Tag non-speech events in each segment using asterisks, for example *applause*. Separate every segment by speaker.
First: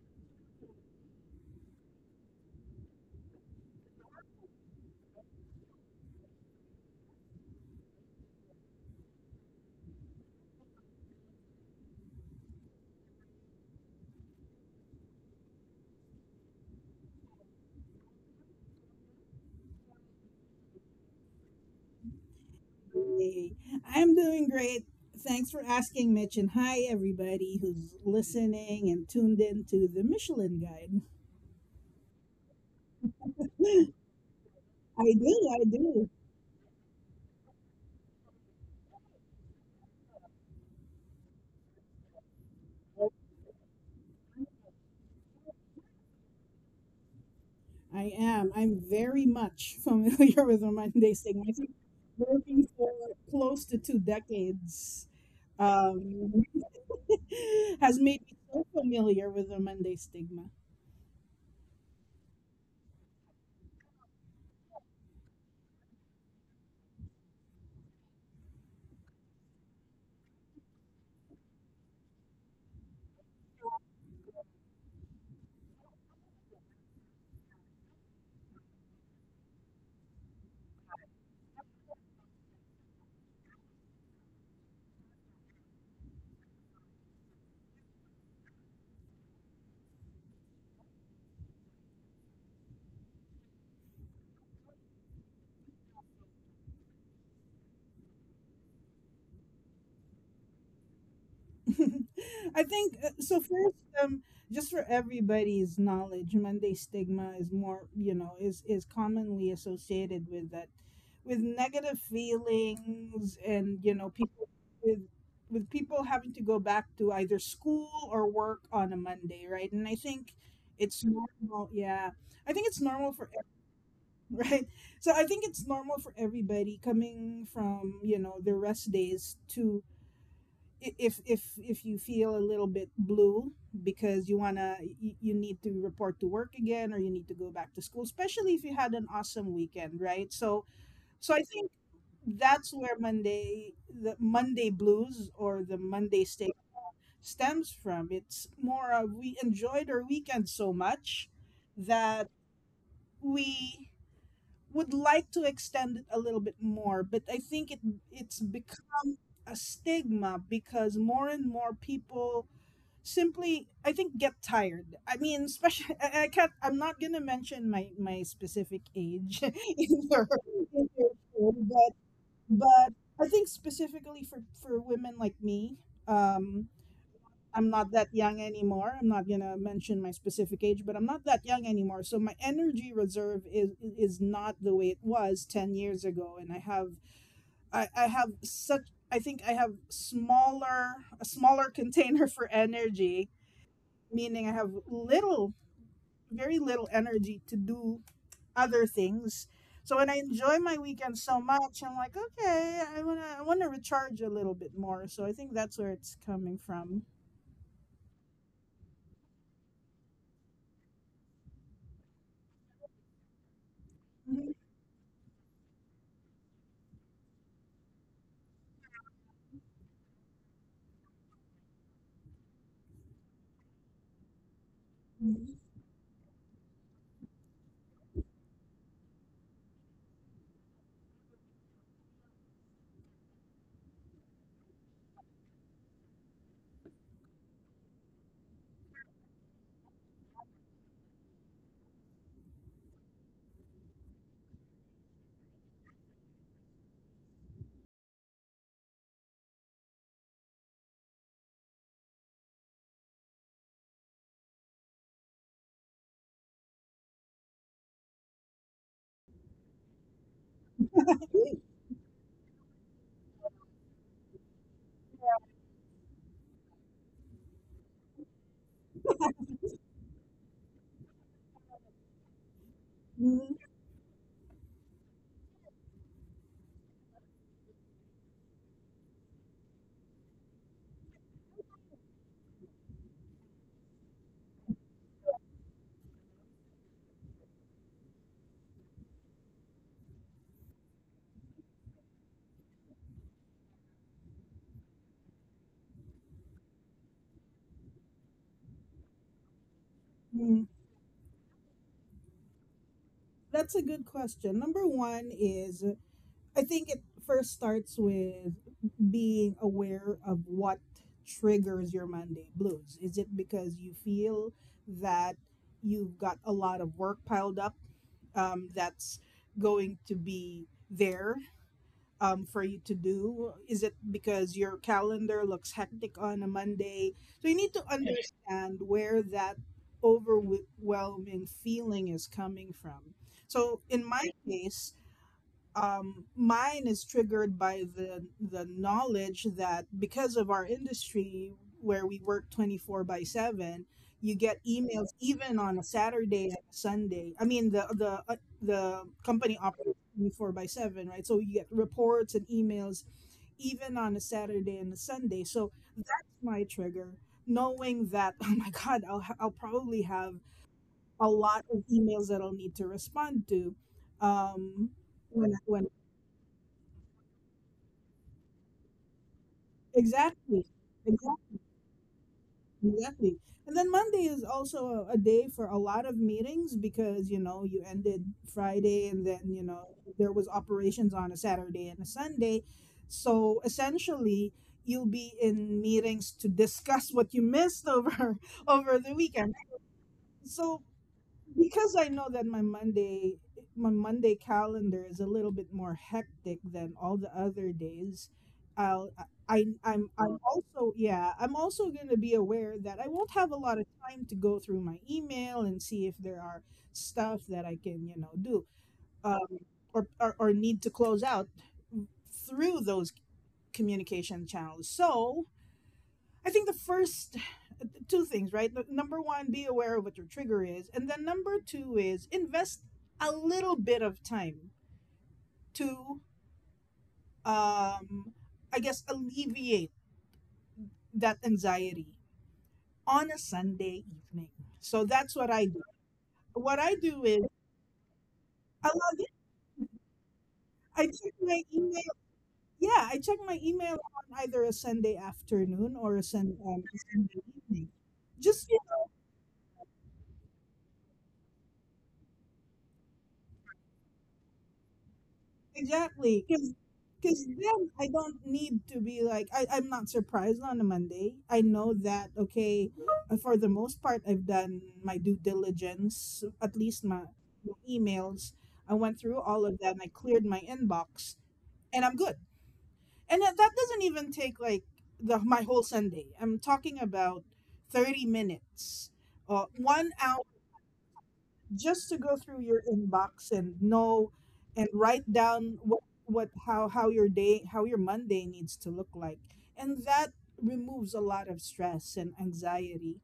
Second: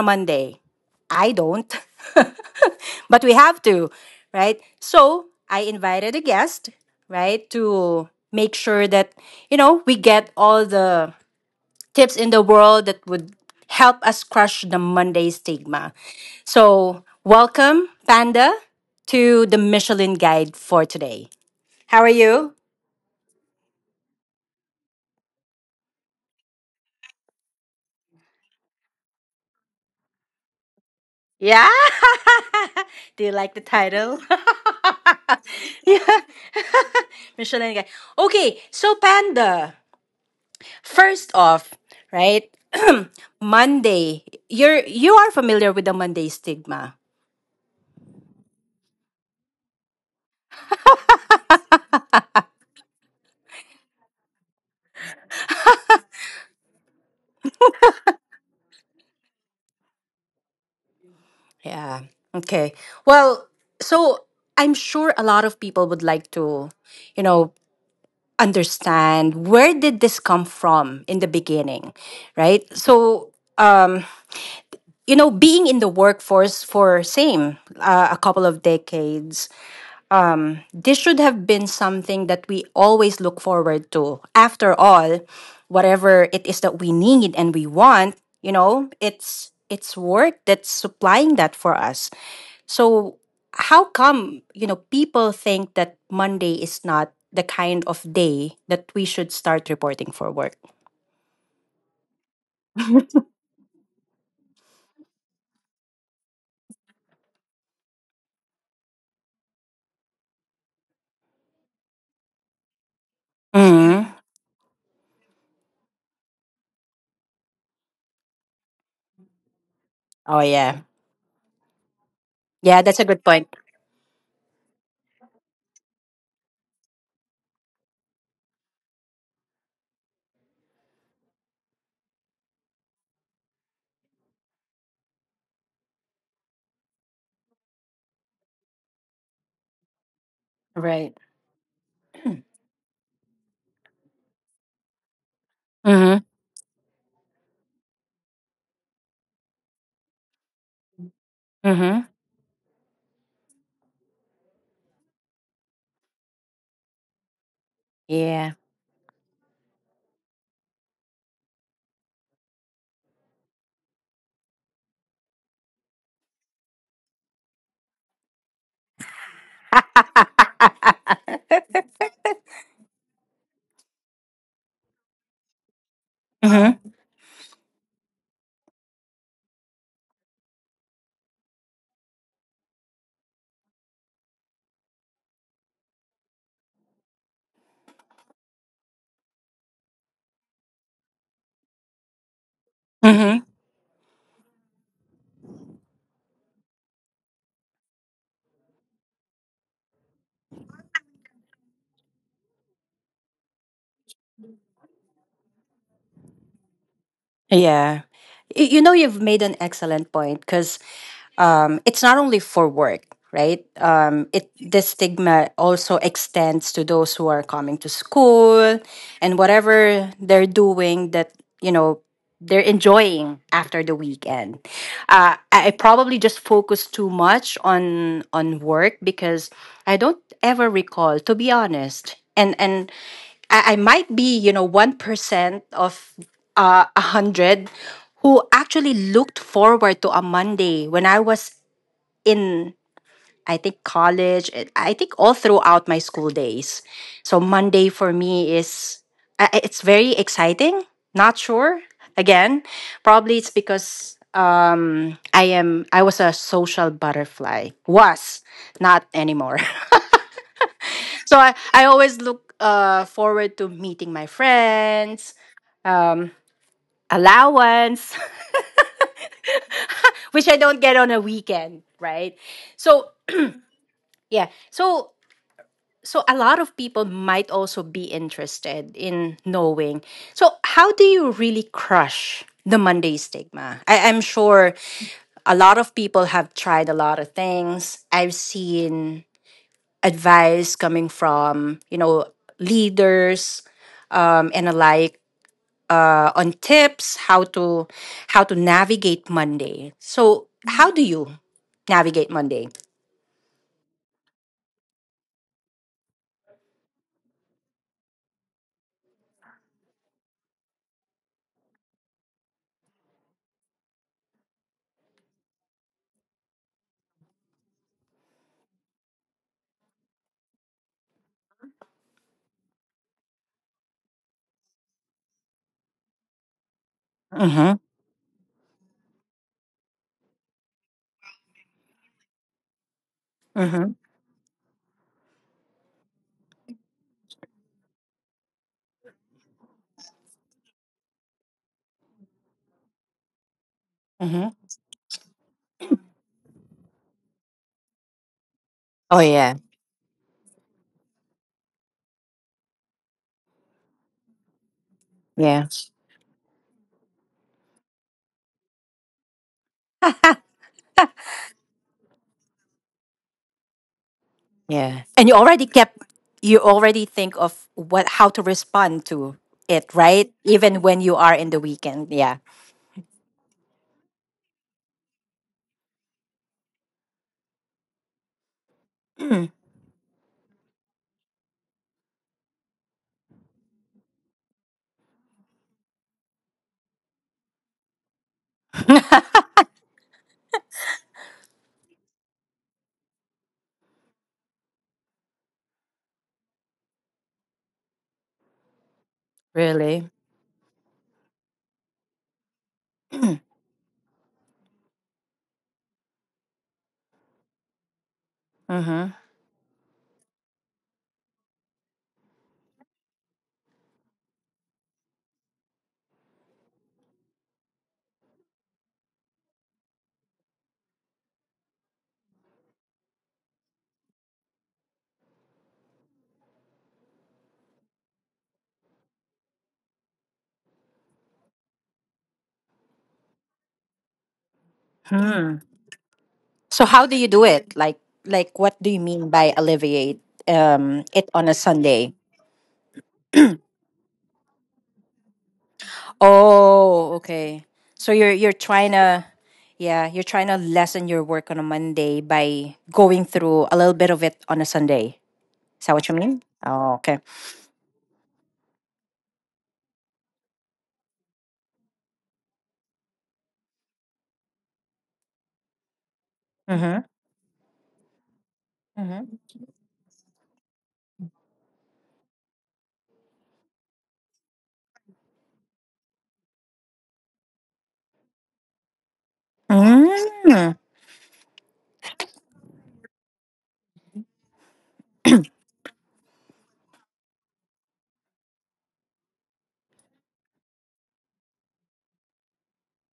Speaker 1: a Monday? I don't. *laughs* But we have to, right? So I invited a guest, right, to make sure that, we get all the tips in the world that would help us crush the Monday stigma. So, welcome, Panda, to the Michelin Guide for today. How are you?
Speaker 2: Hey, I'm doing great. Thanks for asking, Mitch. And hi, everybody who's listening and tuned in to the Michelin Guide.
Speaker 1: Yeah. *laughs* Do you like the
Speaker 2: *gasps* *laughs*
Speaker 1: title?
Speaker 2: I do, I
Speaker 1: *laughs*
Speaker 2: do.
Speaker 1: Yeah. *laughs* Michelin Guide. Okay, so Panda, first off, right? *clears throat* Monday, you are familiar with the Monday stigma.
Speaker 2: I am. I'm very much familiar *laughs* with the Monday Stigma. I think working for close to two decades, um, *laughs* has made me so familiar with the Monday Stigma.
Speaker 1: Yeah. Okay. Well, so I'm sure a lot of people would like to, you know, understand where did this come from in the beginning, right? So, um, being in the workforce for same a couple of decades, this should have been something that we always look forward to. After all, whatever it is that we need and we want, it's work that's supplying that for us. So how come, people think that Monday is not the kind of day that we should start reporting for work?
Speaker 2: *laughs* I think so. First, um, just for everybody's knowledge, Monday stigma is more, is commonly associated with that, with negative feelings, and
Speaker 1: Hmm.
Speaker 2: people with with people having to go back to either school or work on a Monday, right? And I think
Speaker 1: Oh, yeah.
Speaker 2: it's normal. Yeah, I think it's
Speaker 1: Yeah, that's a
Speaker 2: normal
Speaker 1: good
Speaker 2: for
Speaker 1: point.
Speaker 2: *laughs* right. So I think it's normal for everybody coming from their rest days to if you feel a little bit blue because you need to report to work again or you need to go back to school, especially if you had an awesome weekend, right? so
Speaker 1: Right.
Speaker 2: so i think that's where Monday, the Monday blues or the Monday
Speaker 1: Mm-hmm.
Speaker 2: state stems from. It's more of we enjoyed our weekend so much
Speaker 1: Mm-hmm.
Speaker 2: that we would like to extend it a little bit more. But I think it it's
Speaker 1: Yeah.
Speaker 2: become a stigma because more and more people simply, I think, get tired. I mean, especially *laughs* I can't, I'm not gonna mention my specific age *laughs*
Speaker 1: *laughs*
Speaker 2: in your show. But I think specifically for women like me, um
Speaker 1: Mm-hmm.
Speaker 2: I'm not that young anymore. I'm not gonna mention my specific age, but I'm not that young anymore. So my energy reserve is not the way it was 10 years ago. And I have I have such, I think I have smaller, a smaller *laughs* container for energy,
Speaker 1: Mm-hmm.
Speaker 2: meaning I have little, very little energy to do other things. So when I enjoy my weekend so much, I'm like, okay, I wanna recharge a little bit more. So I think that's where it's coming from.
Speaker 1: Yeah. You know, you've made an excellent point because it's not only for work, right?
Speaker 2: Mhm.
Speaker 1: It this stigma also extends to those who are coming to school and whatever they're doing that you know they're enjoying after the weekend. I probably just focus too much on work because I don't ever recall, to be honest. And I might be, 1% of 100 who actually looked forward to a Monday when I was in, I think, college, and I think all throughout my school days. So Monday for me is it's very exciting. Not sure again. Probably it's because I was a social butterfly. Was not anymore. *laughs* So I always look forward to meeting my friends. Um allowance *laughs* which I don't get on a weekend, right? So
Speaker 2: Mhm.
Speaker 1: yeah. So a lot of people might also be interested in knowing. So how do you really crush the Monday stigma? I'm sure a lot of people have tried a lot of things. I've seen advice coming from, leaders, and alike, on tips how to navigate Monday. So
Speaker 2: Mhm.
Speaker 1: how do you navigate Monday?
Speaker 2: That's a good question. Number one is, I think it first starts with being aware of what triggers your Monday blues. Is it because you feel that you've got a lot of work piled up, that's going to be there for you to do? Is it because your calendar looks hectic on a Monday? So you need to
Speaker 1: Mm-hmm.
Speaker 2: understand where that overwhelming feeling is coming from. So
Speaker 1: Mm-hmm.
Speaker 2: in my case, mine is triggered by the knowledge that because of our industry where we work 24 by 7, you get
Speaker 1: Mm-hmm.
Speaker 2: emails even on a Saturday and a Sunday. I mean, the
Speaker 1: Oh,
Speaker 2: company
Speaker 1: yeah.
Speaker 2: operates 24 by 7, right? So you get reports and emails even on a Saturday and a Sunday. So
Speaker 1: Yeah.
Speaker 2: that's my trigger, knowing that *laughs* oh my god, I'll probably have a lot of emails that I'll need to respond to, um,
Speaker 1: Yeah. And
Speaker 2: when
Speaker 1: you already think of what how to respond to it, right?
Speaker 2: Exactly.
Speaker 1: Even when you are
Speaker 2: Exactly.
Speaker 1: in the weekend. Yeah.
Speaker 2: Exactly. And then Monday is also a day for a lot of meetings because, you know, you ended Friday and then,
Speaker 1: Mm,
Speaker 2: you know, there was operations on a Saturday and a Sunday. So essentially, you'll be in meetings to discuss what you missed over *laughs* over the weekend. So because I know that my Monday, my Monday calendar is a little bit more hectic than all the other days, I'll
Speaker 1: really? *clears throat*
Speaker 2: I'm also, yeah, I'm also going to be aware that I won't have
Speaker 1: Mm,
Speaker 2: a lot of time to go through my email and see if there are stuff that I can, you know, do,
Speaker 1: mhm.
Speaker 2: um, or need to close out through those communication channels. So I think the first two things, right? Number one, be aware of what your trigger is. And then number two is invest a little bit of time to, um, I guess, alleviate that anxiety on a Sunday evening. So that's what I
Speaker 1: Hmm.
Speaker 2: do. What I
Speaker 1: So how
Speaker 2: do
Speaker 1: do you
Speaker 2: is
Speaker 1: do it? Like
Speaker 2: I
Speaker 1: what do you
Speaker 2: log in,
Speaker 1: mean by alleviate
Speaker 2: I check
Speaker 1: it on
Speaker 2: my
Speaker 1: a
Speaker 2: email.
Speaker 1: Sunday?
Speaker 2: Yeah, I check my email on either a Sunday afternoon or a
Speaker 1: Oh,
Speaker 2: Sunday
Speaker 1: okay.
Speaker 2: evening
Speaker 1: So you're
Speaker 2: just.
Speaker 1: you're trying to, yeah, you're trying to lessen your work on a Monday by going through a little bit of it on a Sunday. Is that what you
Speaker 2: Exactly,
Speaker 1: mean?
Speaker 2: because
Speaker 1: Oh, okay.
Speaker 2: then I don't need to be like I'm not surprised on a Monday. I know that, okay, for the most part, I've done my due diligence. At least
Speaker 1: Mhm.
Speaker 2: my, my emails, I went through
Speaker 1: Mhm.
Speaker 2: all of that and I cleared my inbox, and I'm good. And that doesn't even take like the my whole Sunday. I'm talking about 30 minutes, 1 hour,
Speaker 1: Mm.
Speaker 2: just to go through your inbox and know and write down what how your day, how your Monday needs to look like. And that removes a lot of stress and anxiety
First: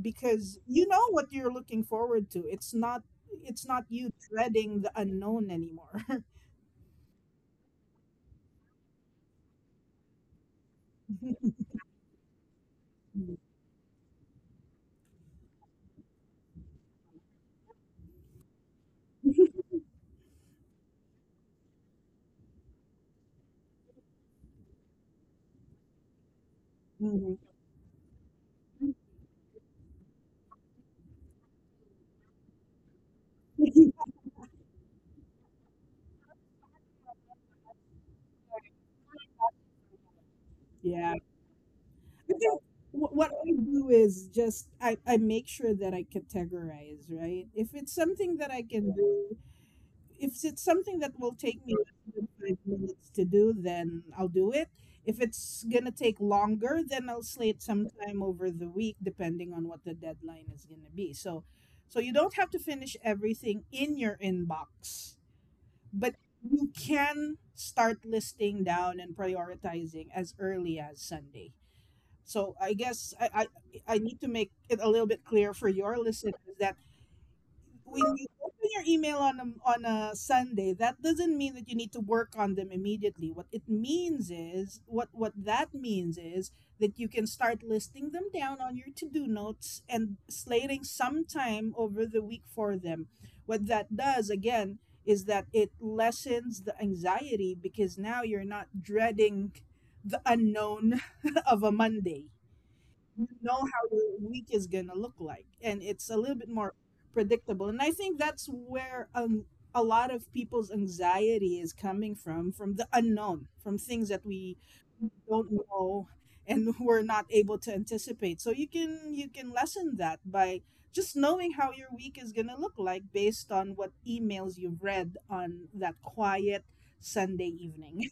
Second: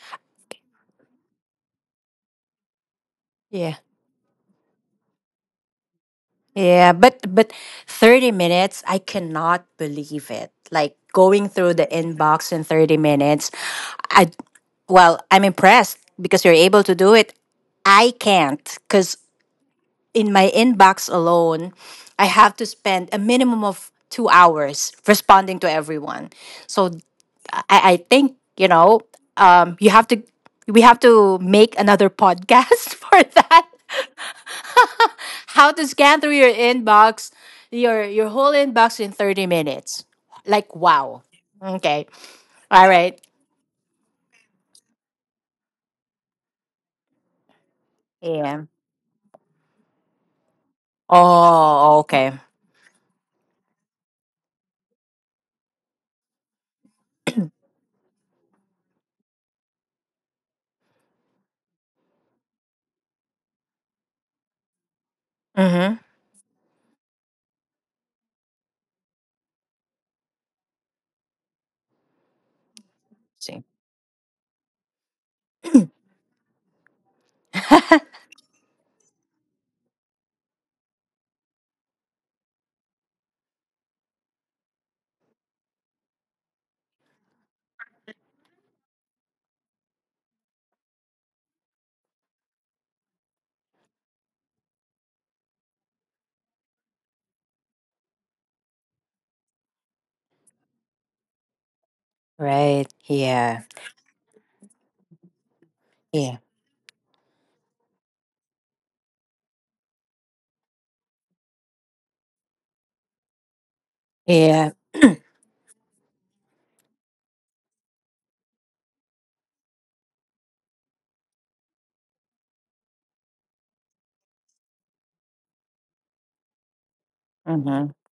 Speaker 2: because you know what you're looking forward to. It's not, it's
Speaker 1: Yeah.
Speaker 2: not you dreading the unknown anymore.
Speaker 1: Yeah, but 30 minutes, I cannot believe it. Like going
Speaker 2: *laughs*
Speaker 1: through the inbox in 30 minutes. I Well, I'm impressed because you're able to do it. I can't, cuz in my inbox alone, I have to spend a minimum of 2 hours responding to everyone. So
Speaker 2: Mhm.
Speaker 1: I think, you have to we have to make another podcast *laughs* for that. *laughs* How to scan through your inbox your whole inbox in 30 minutes. Like,
Speaker 2: Yeah, I
Speaker 1: wow. Okay.
Speaker 2: think
Speaker 1: All right.
Speaker 2: what I do is just, I make sure that I categorize, right? If it's something that I
Speaker 1: Yeah.
Speaker 2: can do, if it's something that will take me
Speaker 1: Oh,
Speaker 2: less than
Speaker 1: okay.
Speaker 2: 5 minutes to do, then I'll do it. If it's gonna take longer, then I'll slate sometime over the week, depending on what the deadline is gonna be. So, so you don't have to finish everything in your inbox,
Speaker 1: Mm-hmm.
Speaker 2: but you can start listing down and prioritizing as early as Sunday. So I guess
Speaker 1: See.
Speaker 2: I need to make it a little bit clear for your listeners that when you open your email on on a Sunday, that doesn't mean that you need to work on them immediately. What it means is what that means is that you can start listing them down on your to-do notes and slating some time over the week for them. What that does again is that it lessens the anxiety because now you're not dreading the unknown *laughs* of a Monday.
Speaker 1: Right.
Speaker 2: You know
Speaker 1: Yeah.
Speaker 2: how your week is going to look like and it's a little
Speaker 1: Yeah.
Speaker 2: bit more predictable. And I think that's where, a lot of people's anxiety is coming from the unknown, from things that we
Speaker 1: Yeah.
Speaker 2: don't know and *laughs* we're not able to anticipate. So you can, you can lessen that by just knowing how your week is going to look like based on what emails you've read on that quiet Sunday
Speaker 1: Mm-hmm.
Speaker 2: evening.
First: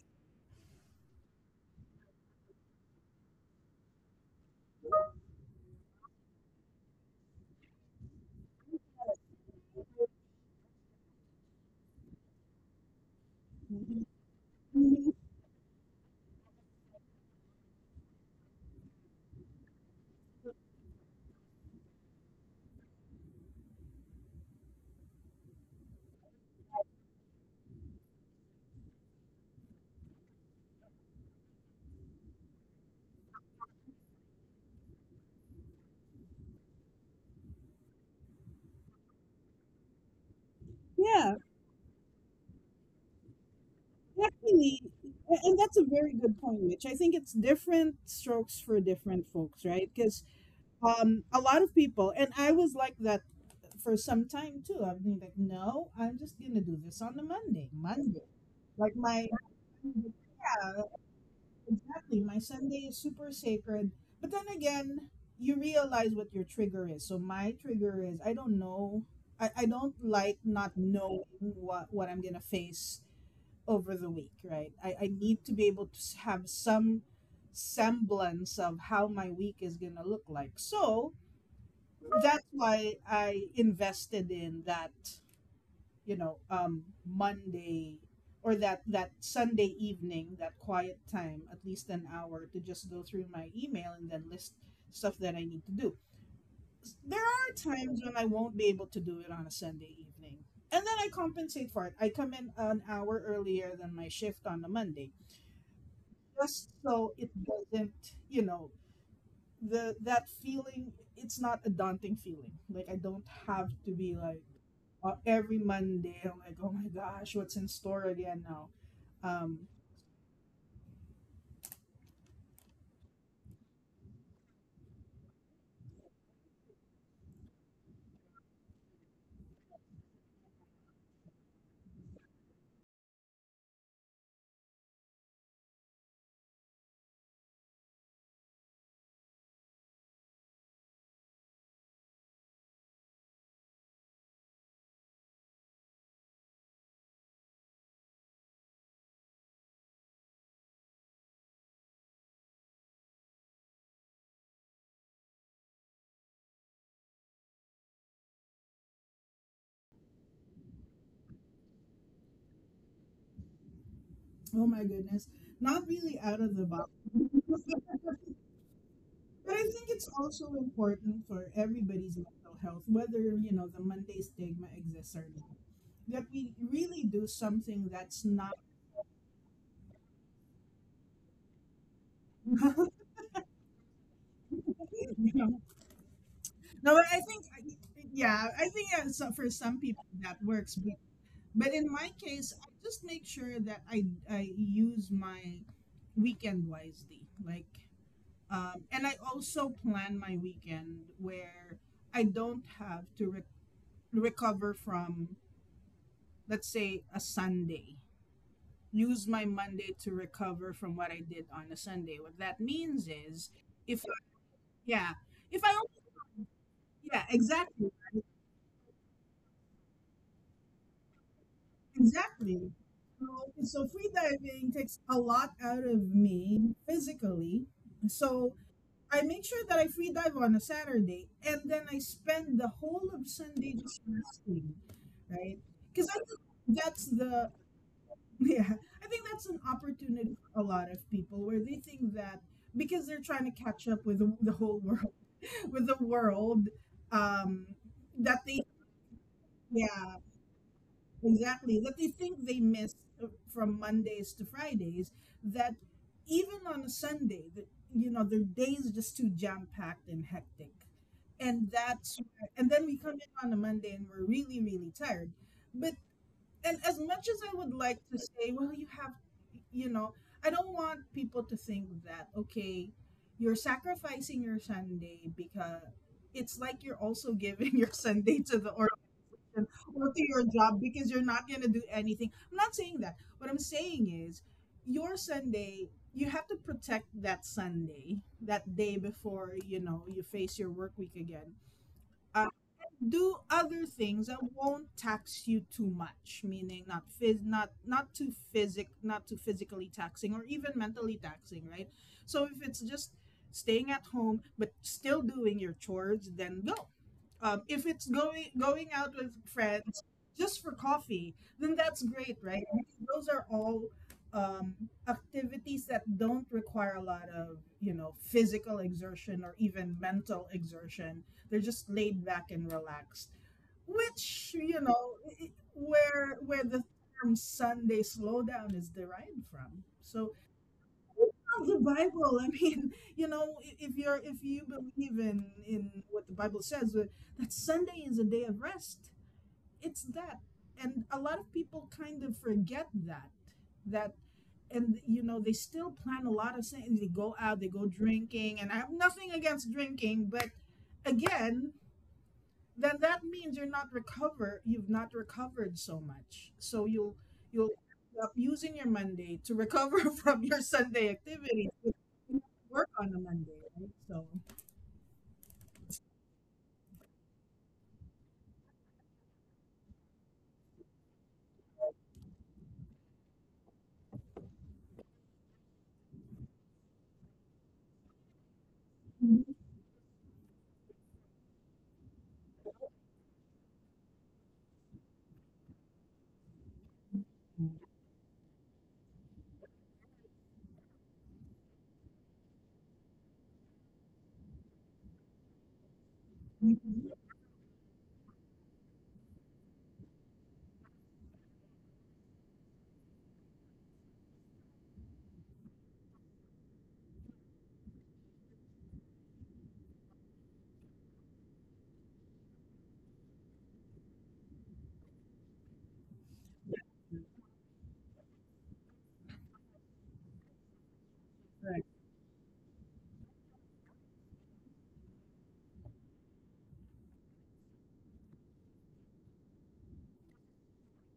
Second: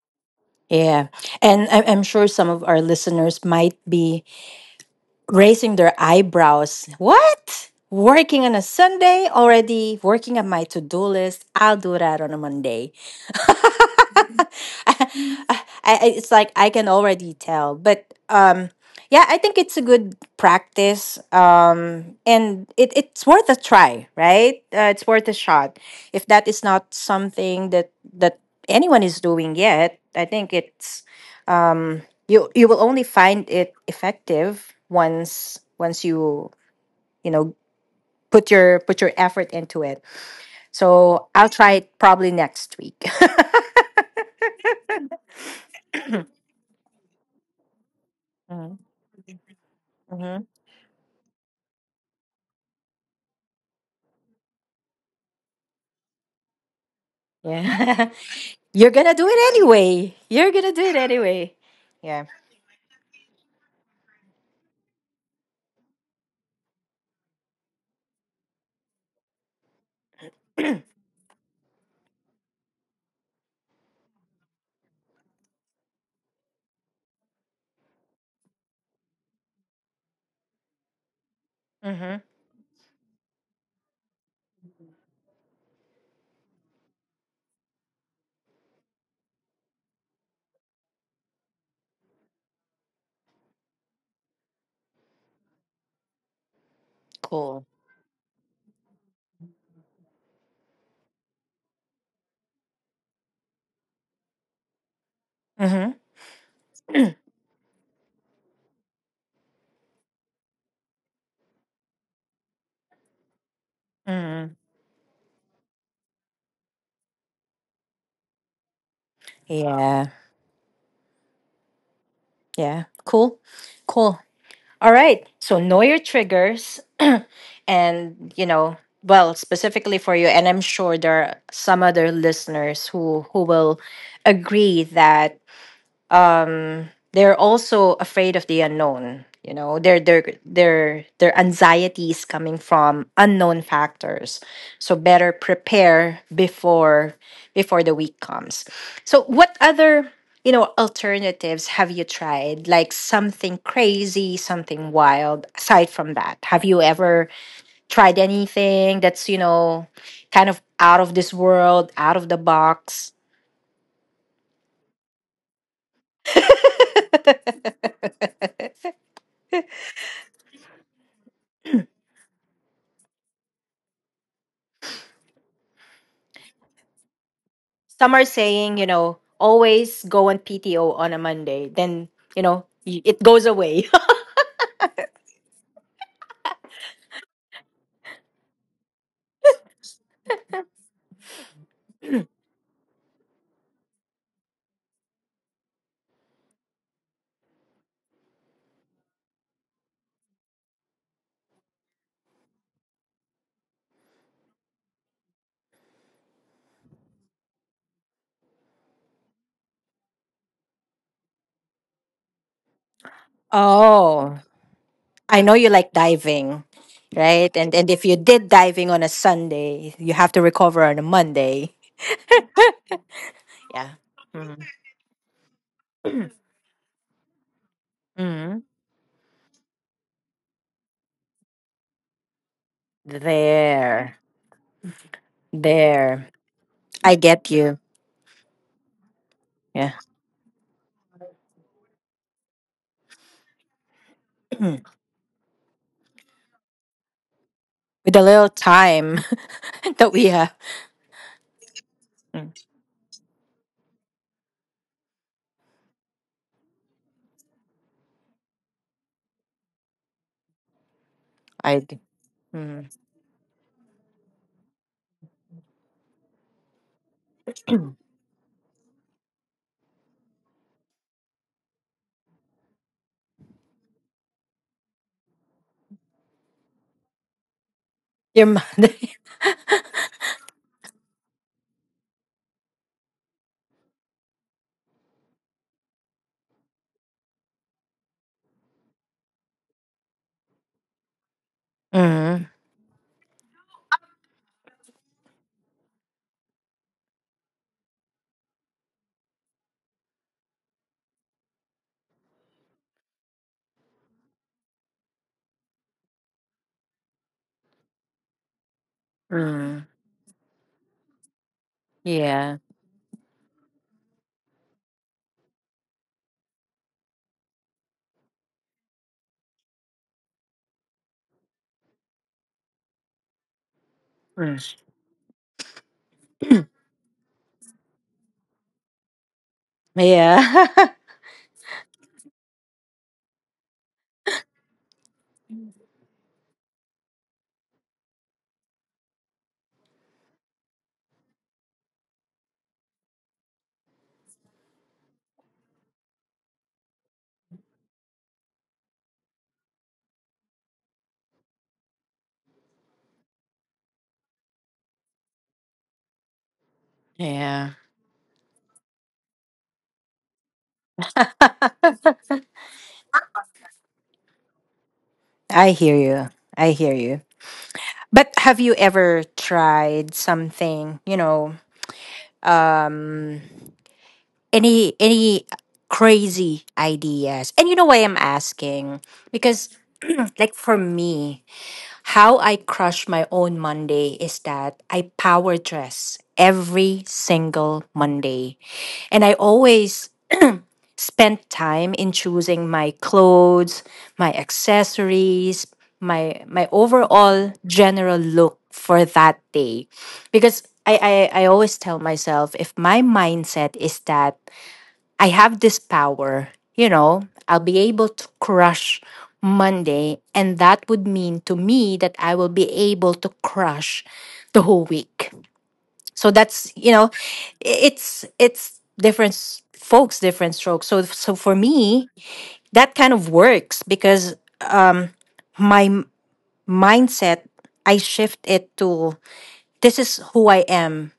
Speaker 1: Yeah. And I'm sure some of our listeners might be raising their eyebrows. What? Working on a Sunday already? Working on my to do list? I'll do that on a Monday. *laughs* It's like I can already tell. But yeah, I think it's a good practice. And it's worth a try, right? It's worth a shot. If that is not something that, that anyone is doing yet, I think it's. um, you will only find it effective once you you know put your effort into it.
Speaker 2: *laughs*
Speaker 1: So
Speaker 2: Yeah.
Speaker 1: I'll try it probably next week. *laughs*
Speaker 2: Exactly. And that's a very good point, Mitch. I think it's different strokes
Speaker 1: Mm-hmm.
Speaker 2: for different folks, right? Because
Speaker 1: Mm-hmm.
Speaker 2: a lot of people, and I was like that for some time too. I've been like, no, I'm just gonna do this on a Monday.
Speaker 1: Yeah.
Speaker 2: Monday,
Speaker 1: *laughs* You're
Speaker 2: like
Speaker 1: gonna do
Speaker 2: my,
Speaker 1: it anyway. You're gonna do
Speaker 2: yeah,
Speaker 1: it anyway.
Speaker 2: exactly.
Speaker 1: Yeah.
Speaker 2: My Sunday is super sacred. But then again, you realize what your trigger is. So my trigger is I don't know. I don't like not knowing what I'm gonna face over the week, right? I need to be able to have some semblance of how my week is going to look like. So
Speaker 1: Mm-hmm.
Speaker 2: that's why I invested in that, you know, Monday, that Sunday evening, that quiet time, at least an hour, to just go through my email and then list stuff that I need to do. There are
Speaker 1: Cool.
Speaker 2: times when I won't be able to do it on a Sunday evening. And then I compensate for it. I come in an hour earlier than my shift on a Monday
Speaker 1: Mm-hmm.
Speaker 2: just so it doesn't, you know, the that feeling. It's not a daunting feeling. Like I don't have to be like,
Speaker 1: Mm-hmm.
Speaker 2: every Monday, I'm like, oh my gosh, what's in store again now? Um,
Speaker 1: Yeah. Yeah. Cool. Cool. All right. So know your triggers. And well, specifically for you, and I'm sure there are some other listeners who will agree that, they're also afraid of the unknown. Their anxieties coming from unknown factors. So better prepare before the week comes. So what other, alternatives have you tried? Like, something crazy, something wild? Aside from that, have you ever tried anything that's, kind of out of this world, out of the box?
Speaker 2: oh my goodness, not really out of the
Speaker 1: *laughs*
Speaker 2: box. But I think it's also important for everybody's mental health, whether you know the Monday stigma exists or not, that we really do something
Speaker 1: Some are
Speaker 2: that's not
Speaker 1: saying, always go on PTO on a Monday, then,
Speaker 2: *laughs*
Speaker 1: it goes away.
Speaker 2: you know, no, but I think, yeah, I think so, for some people that works, but in my case, I just make sure that I use my weekend wisely, like, and I also plan my weekend where I don't have to recover from, let's say, a Sunday. Use my Monday to recover from what I did on a Sunday. What that means is,
Speaker 1: *laughs*
Speaker 2: if I,
Speaker 1: Oh,
Speaker 2: yeah,
Speaker 1: I know
Speaker 2: if I
Speaker 1: you
Speaker 2: only,
Speaker 1: like diving,
Speaker 2: yeah,
Speaker 1: right? and
Speaker 2: exactly.
Speaker 1: and if you did diving on a Sunday, you have to recover on a Monday.
Speaker 2: Exactly. So, so
Speaker 1: Yeah.
Speaker 2: free
Speaker 1: Hmm.
Speaker 2: diving takes a lot out of me physically. So
Speaker 1: Hmm.
Speaker 2: I make sure that I free dive on a Saturday and then I spend the whole of Sunday just
Speaker 1: There,
Speaker 2: resting, right? Because I
Speaker 1: there.
Speaker 2: think that's
Speaker 1: I get
Speaker 2: the,
Speaker 1: you.
Speaker 2: *laughs* yeah, I think that's an
Speaker 1: Yeah.
Speaker 2: opportunity for a lot of people where they think that because they're trying to catch up with the whole world,
Speaker 1: *clears throat*
Speaker 2: *laughs* with the world, um,
Speaker 1: With a
Speaker 2: that
Speaker 1: little
Speaker 2: they,
Speaker 1: time. Oh,
Speaker 2: yeah,
Speaker 1: yeah.
Speaker 2: exactly. That they think
Speaker 1: Mm.
Speaker 2: they missed uh, from Mondays to Fridays, that even on a Sunday, that, you know, their day is just too jam packed and hectic. And
Speaker 1: I d-
Speaker 2: that's where- and then
Speaker 1: mm,
Speaker 2: we come in on a Monday and we're really, really tired. But, and as much as I would like to say, well, you have you know, I don't want people to think that okay, you're sacrificing your Sunday, because it's like you're also giving *laughs* your Sunday
Speaker 1: your
Speaker 2: to the
Speaker 1: Monday.
Speaker 2: profession or to your job, because you're not going to do anything. I'm not saying that. What I'm saying is your Sunday, you have to protect that Sunday, that day before, you face your work week again.
Speaker 1: *laughs* Mm.
Speaker 2: Uh, do other things that won't tax you too much, meaning not not not too physic not too physically taxing, or even mentally taxing, right? So if it's just staying at home but still doing your chores, then go. If it's going out with
Speaker 1: Mm.
Speaker 2: friends just for coffee, then that's great,
Speaker 1: Yeah.
Speaker 2: right? Those are all um, activities that don't require a lot of, you know, physical exertion or even mental exertion. They're just laid back and relaxed,
Speaker 1: Mm.
Speaker 2: which, where the term Sunday slowdown is derived from. So,
Speaker 1: Yeah.
Speaker 2: of the Bible. I mean, *laughs* if you're if you believe in what the Bible says, that Sunday is a day of rest. It's that, and a lot of people kind of forget that. And you know they still plan a lot of things. They go out, they go drinking, and I have nothing against drinking, but again, then that means you've not recovered so much, so
Speaker 1: *laughs* Yeah.
Speaker 2: you'll end up using your Monday to recover *laughs* from your Sunday
Speaker 1: *laughs*
Speaker 2: activities, which you don't work on a Monday, right? So,
Speaker 1: I hear you. I hear you. But have you ever tried something? You know, um, any crazy ideas? And you know why I'm asking, because, *clears throat* like, for me, how I crush my own Monday is that I power dress every single Monday. And I always spent time in choosing my clothes, my accessories, my
Speaker 2: mhm.
Speaker 1: overall general look for that day. Because I always tell myself, if my mindset is that I have this power, I'll be able to crush Monday. And that would mean to me that I will be able to crush the whole week. So that's, it's different folks, different strokes. So for
Speaker 2: Correct.
Speaker 1: me, that kind of works because my mindset, I shift it to, this is who I am.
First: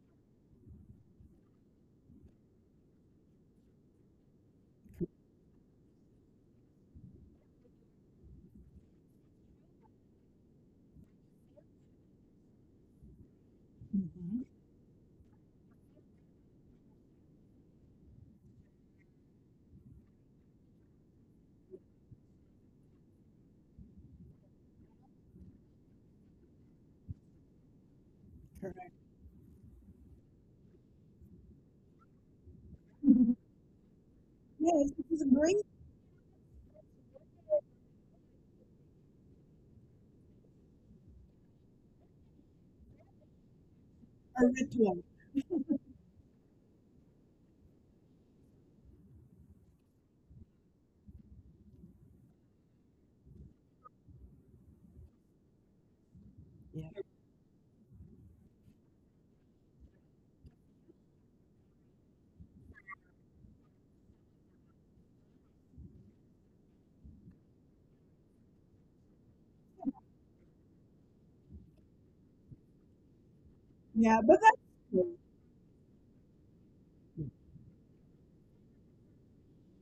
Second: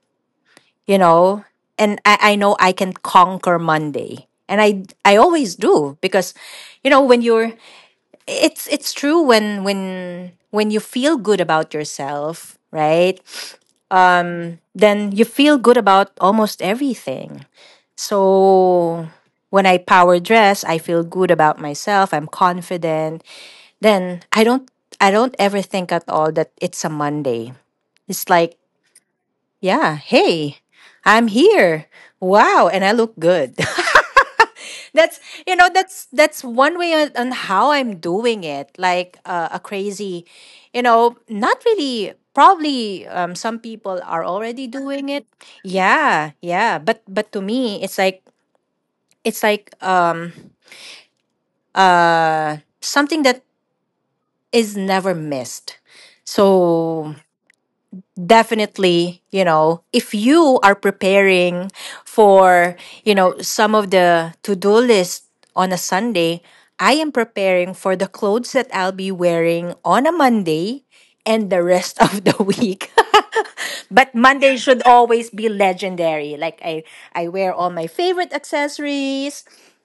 Speaker 1: you know and I know I can conquer Monday, and I always do. Because, when you're it's true, when you feel good about yourself, right?
Speaker 2: Mhm.
Speaker 1: Then you feel good about almost everything. So when I power dress, I feel good about myself. I'm confident. Then I don't ever think at all that it's a Monday. It's like,
Speaker 2: Correct.
Speaker 1: yeah, hey, I'm here. Wow, and I look good. *laughs*
Speaker 2: Yes, it
Speaker 1: that's
Speaker 2: is a
Speaker 1: you
Speaker 2: great
Speaker 1: know that's one way on, how I'm doing it. Like, a crazy, not really. Probably some people are
Speaker 2: a
Speaker 1: already
Speaker 2: ritual.
Speaker 1: doing it. Yeah, yeah. But to me, it's like it's like um something that is never missed.
Speaker 2: Yeah.
Speaker 1: So definitely, if you are preparing for, you know, some of the to-do list on a Sunday, I am preparing for the clothes that I'll be wearing on a Monday and the rest of the *laughs* week. *laughs* But
Speaker 2: Yeah, but
Speaker 1: Monday
Speaker 2: that's
Speaker 1: should always be legendary. Like, I — I wear all my favorite accessories.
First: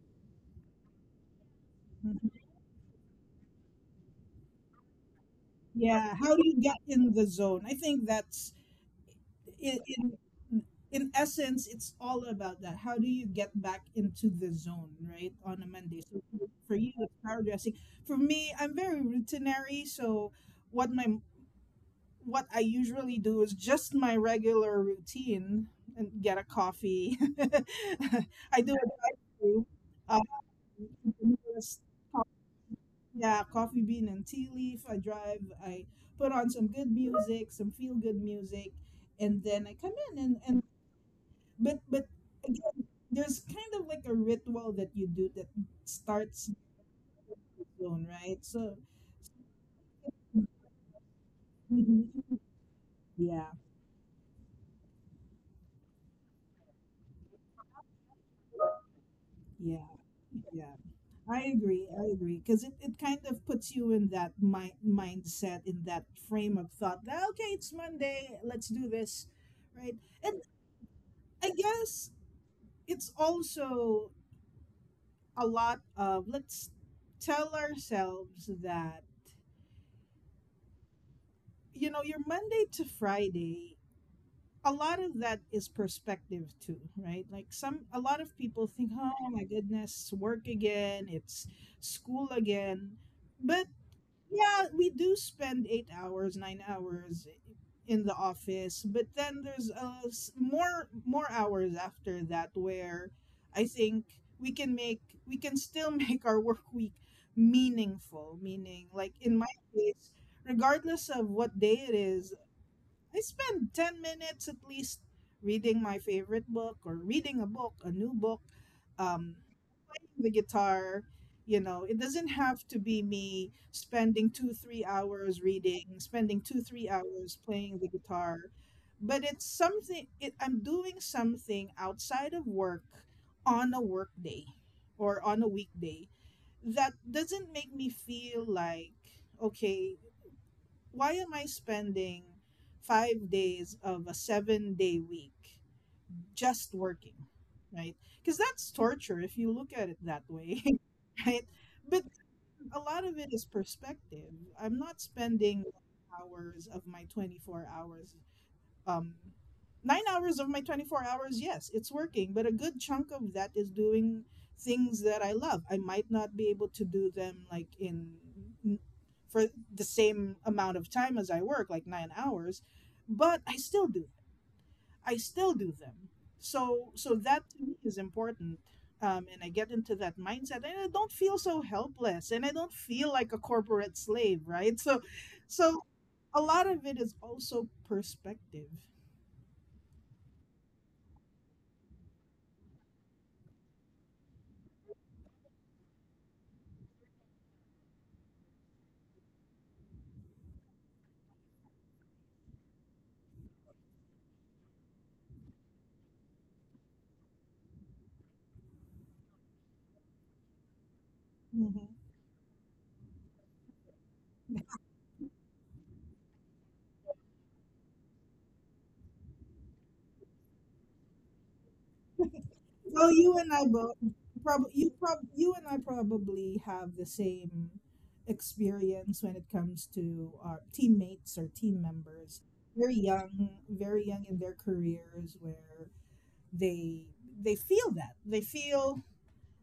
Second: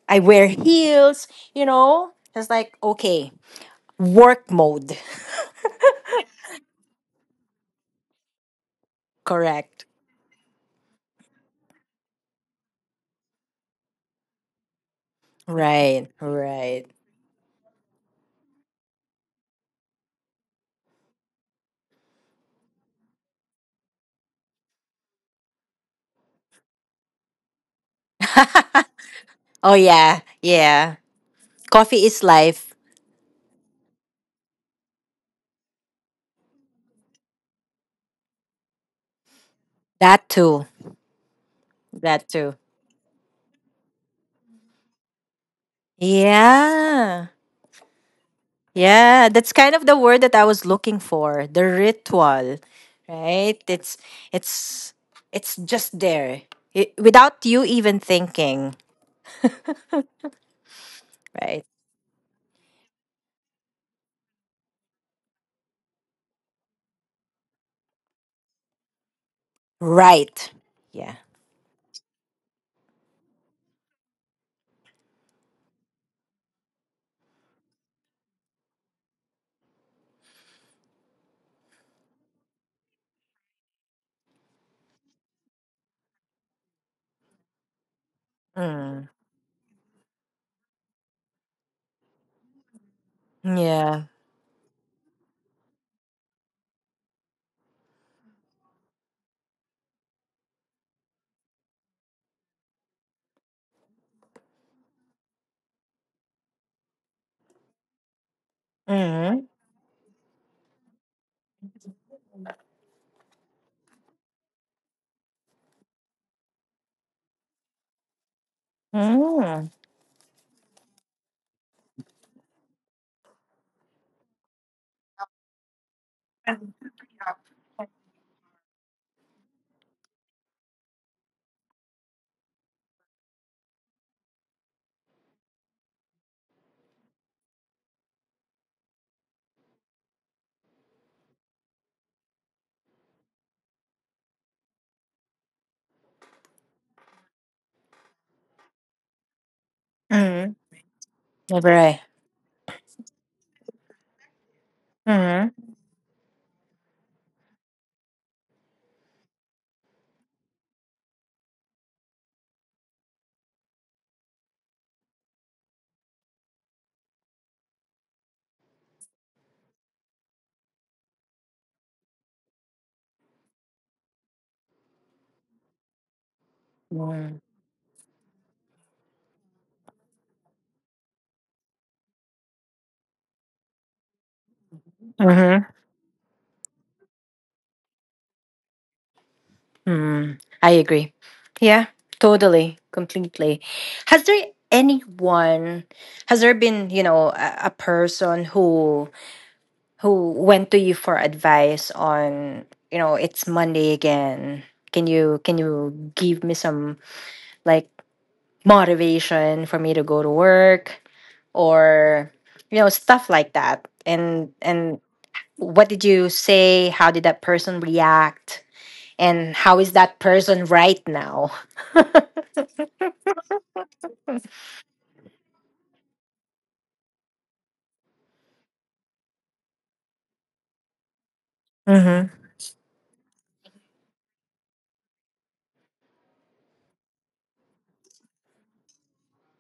Speaker 1: I wear heels.
Speaker 2: mhm.
Speaker 1: It's like, okay. Work mode.
Speaker 2: Yeah. How do you get in the zone? I think that's in,
Speaker 1: Correct.
Speaker 2: in in essence, it's all about that. How do you get back into the zone, right, on a Monday?
Speaker 1: Right.
Speaker 2: So for
Speaker 1: Right.
Speaker 2: you, it's power dressing. For me, I'm very routinary. So what my what I usually do is just my regular routine and get a coffee. *laughs* I do
Speaker 1: *laughs*
Speaker 2: it too.
Speaker 1: Oh, yeah.
Speaker 2: Um,
Speaker 1: Yeah. Coffee is life.
Speaker 2: yeah, coffee bean and tea leaf. I drive. I put on some good music, some feel good music, and then I come in
Speaker 1: That
Speaker 2: and
Speaker 1: too.
Speaker 2: but
Speaker 1: That too.
Speaker 2: again, there's kind of like a ritual that you do that starts
Speaker 1: Yeah.
Speaker 2: the zone, right? So
Speaker 1: Yeah, that's kind of the word that I was looking for, the
Speaker 2: mhm.
Speaker 1: ritual,
Speaker 2: Yeah,
Speaker 1: right? It's it's just there, without you even thinking.
Speaker 2: yeah, yeah. I
Speaker 1: Right?
Speaker 2: agree. I agree, because it kind of puts you in that mindset, in that frame of thought. That, okay, it's Monday. Let's do this, right? And
Speaker 1: Right. Yeah.
Speaker 2: I guess it's also a lot of, let's tell ourselves that, you know, your Monday to Friday, a lot of that is perspective too, right? Like some a lot of people think,
Speaker 1: Mm.
Speaker 2: "Oh my goodness, work again, it's school again." But
Speaker 1: Yeah.
Speaker 2: yeah, we do spend 8 hours, 9 hours in the office, but then there's more hours after that where I think we can still *laughs* make our work week meaningful, meaning, like in my
Speaker 1: Mm.
Speaker 2: case, regardless of what day it is, I spend 10 minutes at least reading my favorite book, or reading a book, a new book, um,
Speaker 1: Mm.
Speaker 2: playing the guitar. You know, it doesn't have to be me spending two, 3 hours reading, spending two, 3 hours playing the guitar. But it's something, I'm doing something outside of work, on a work day or on a weekday, that doesn't make me feel like, okay, why am I spending 5 days of a seven-day week just working, right? Because that's torture if you look at it that
Speaker 1: Mm.
Speaker 2: way, *laughs* right?
Speaker 1: Never.
Speaker 2: But a lot of it is perspective. I'm not
Speaker 1: Mm.
Speaker 2: spending hours of my 24 hours, um, 9 hours of my 24 hours, yes, it's working, but a good chunk of that is doing things that I love. I might not be able to do them like in for the same amount of time as I work, like 9 hours, but I still do. I still do them. So, so that to me is important. And I get into that mindset, and I don't feel so helpless, and I don't feel like a corporate slave, right? So,
Speaker 1: Mm.
Speaker 2: so a lot of it is also perspective.
Speaker 1: Hmm. I agree. Yeah, totally, completely. Has there anyone? Has there been, a, person who went to you for advice on, it's Monday again. Can you give me some, like, motivation for me to go to work,
Speaker 2: Hmm.
Speaker 1: or stuff like that? And what did you say? How did that person react? And how is that person right now? *laughs*
Speaker 2: Well, you and I both, probably you prob you and I probably have the same experience when it comes to our teammates or team
Speaker 1: Mm-hmm.
Speaker 2: members. Very young in their careers, where they they feel that they feel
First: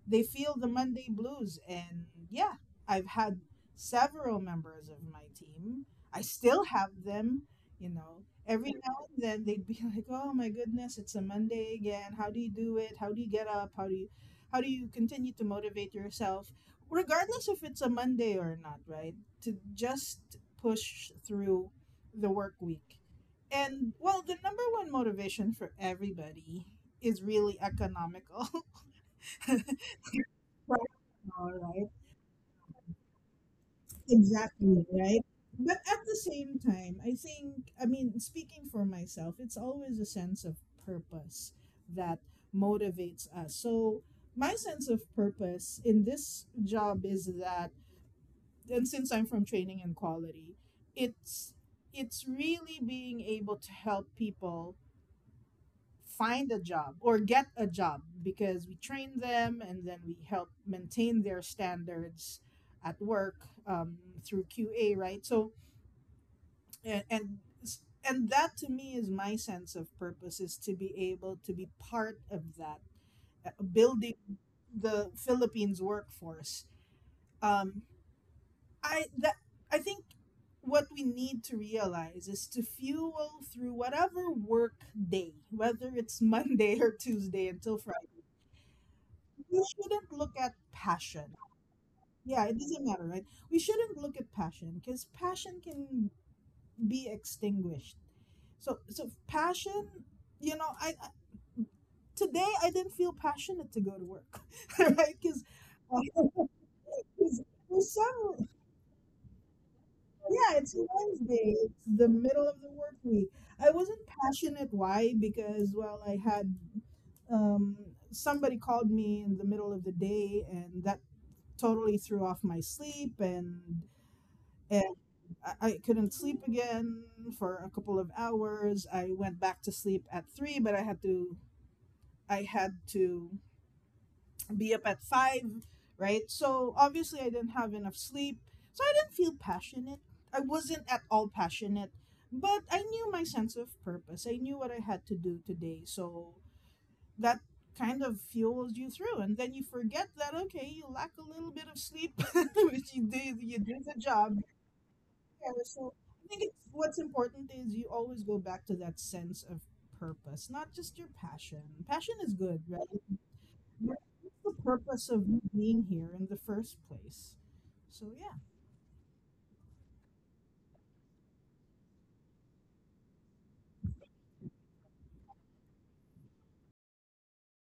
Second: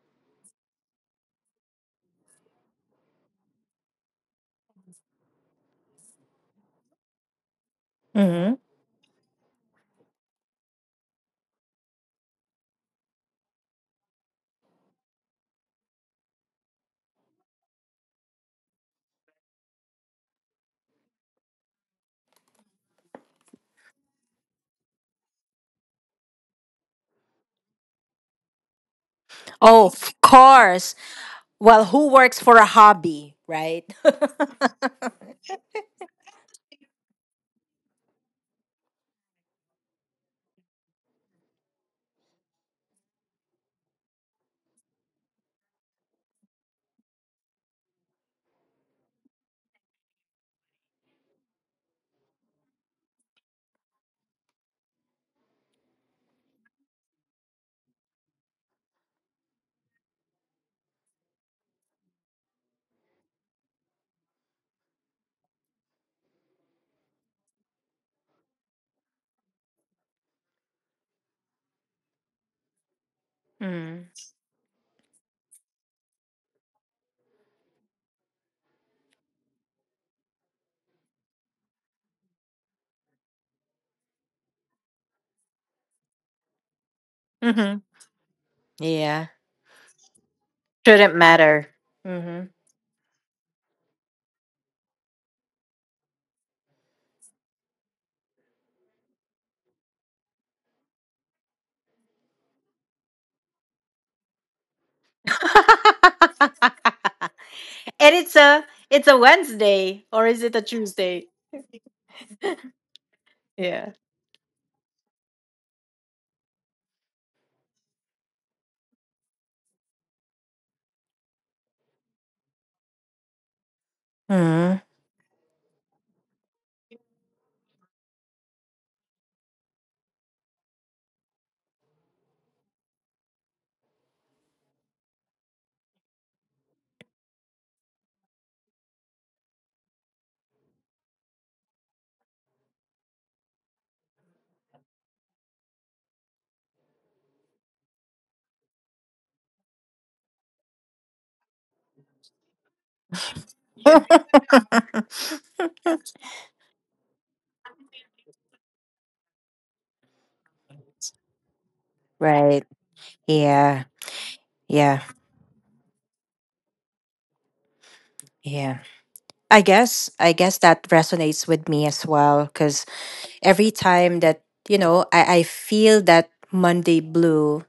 Speaker 2: they feel the Monday blues. And yeah, I've had several members of my team. I still have them, you know.
Speaker 1: Mm-hmm.
Speaker 2: Every now and then they'd be *laughs* like, "Oh my goodness, it's a Monday again. How do you do it? How do you get up? How do you continue to motivate yourself regardless if it's a Monday or not, right? To just push through the work week." And well, the number one motivation for everybody is really economical.
Speaker 1: Oh, of course.
Speaker 2: *laughs* All
Speaker 1: Well,
Speaker 2: right.
Speaker 1: who works for a hobby, right?
Speaker 2: Exactly,
Speaker 1: *laughs*
Speaker 2: right? But at the same time, I think, I mean, speaking for myself, it's always a sense of purpose that motivates us. So, my sense of purpose in this job is that, and since I'm from training and quality, it's it's really being able to help people find a job or get a job, because we train them and then we help maintain their standards at work, um, through QA, right? So, and that to me, is my sense of purpose is to be able to be part of that,
Speaker 1: Mm.
Speaker 2: building the Philippines workforce. Um, I that I think what we need to realize is to fuel through whatever work day, whether it's Monday *laughs* or Tuesday until
Speaker 1: Mm-hmm.
Speaker 2: Friday,
Speaker 1: Yeah.
Speaker 2: we shouldn't look at
Speaker 1: Shouldn't
Speaker 2: passion.
Speaker 1: matter. Mm-hmm.
Speaker 2: Yeah, it doesn't matter, right? We shouldn't look at passion, because passion can be extinguished. So, so passion, you know, I I- today I didn't feel passionate to go to work, *laughs* right?
Speaker 1: *laughs*
Speaker 2: Because for
Speaker 1: And
Speaker 2: some,
Speaker 1: it's a Wednesday, or is it a
Speaker 2: yeah, it's
Speaker 1: Tuesday?
Speaker 2: Wednesday. It's the middle of
Speaker 1: *laughs*
Speaker 2: the work week. I
Speaker 1: Yeah.
Speaker 2: wasn't passionate. Why? Because, well, I had um, somebody called me in the middle of the day, and that totally threw off my sleep and
Speaker 1: Mm-hmm.
Speaker 2: and I couldn't sleep again for a couple of hours. I went back to sleep at three, but I had to I had to be up at five, right? So obviously I didn't have enough sleep. So I didn't feel passionate. I wasn't at all passionate. But I knew my sense of purpose. I knew what I had to do today. So that kind of fuels you through, and then you forget that okay, you lack a little bit of sleep, *laughs* which you did the job. Yeah, so I think it's, what's important is you always go back to that sense of purpose, not just your passion. Passion
Speaker 1: *laughs*
Speaker 2: is
Speaker 1: Right.
Speaker 2: good, right?
Speaker 1: Yeah.
Speaker 2: But what's the
Speaker 1: Yeah.
Speaker 2: purpose of you being here in the first place? So yeah.
Speaker 1: Yeah. I guess that resonates with me as well because. Every time that I feel that Monday blue,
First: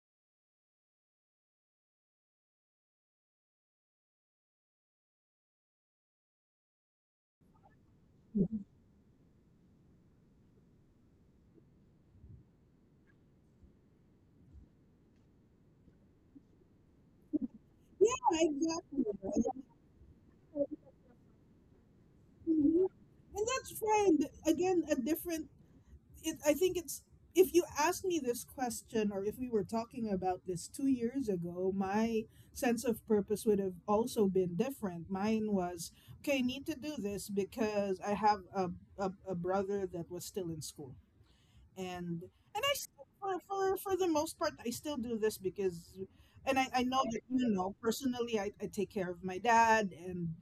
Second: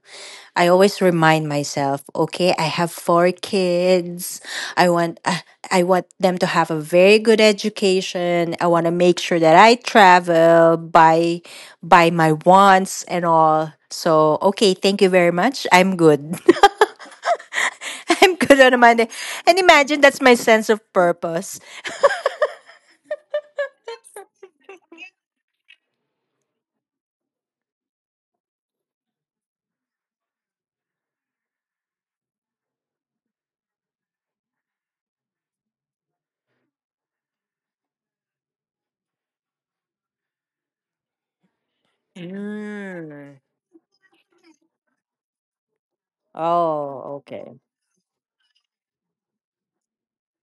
Speaker 1: I always remind myself, okay, I have four kids. i want i I want them to have a very good
Speaker 2: Yeah,
Speaker 1: education. I want to make sure that I travel, buy my wants and all. So, okay, thank you very much, I'm good. *laughs* I'm good on a
Speaker 2: exactly,
Speaker 1: Monday.
Speaker 2: right?
Speaker 1: And imagine, that's my sense of purpose. *laughs*
Speaker 2: Mhm. And that's fine. Again, a different I think it's, if you asked me this question, or if we were talking about this 2 years ago, my sense of purpose would have also been different. Mine was, okay, I need to do this because I have a brother that was still in school, and and I s-
Speaker 1: Mm.
Speaker 2: for the most part I still do this because, and I know
Speaker 1: Oh,
Speaker 2: that, you
Speaker 1: okay.
Speaker 2: know, personally, I take care of my dad, and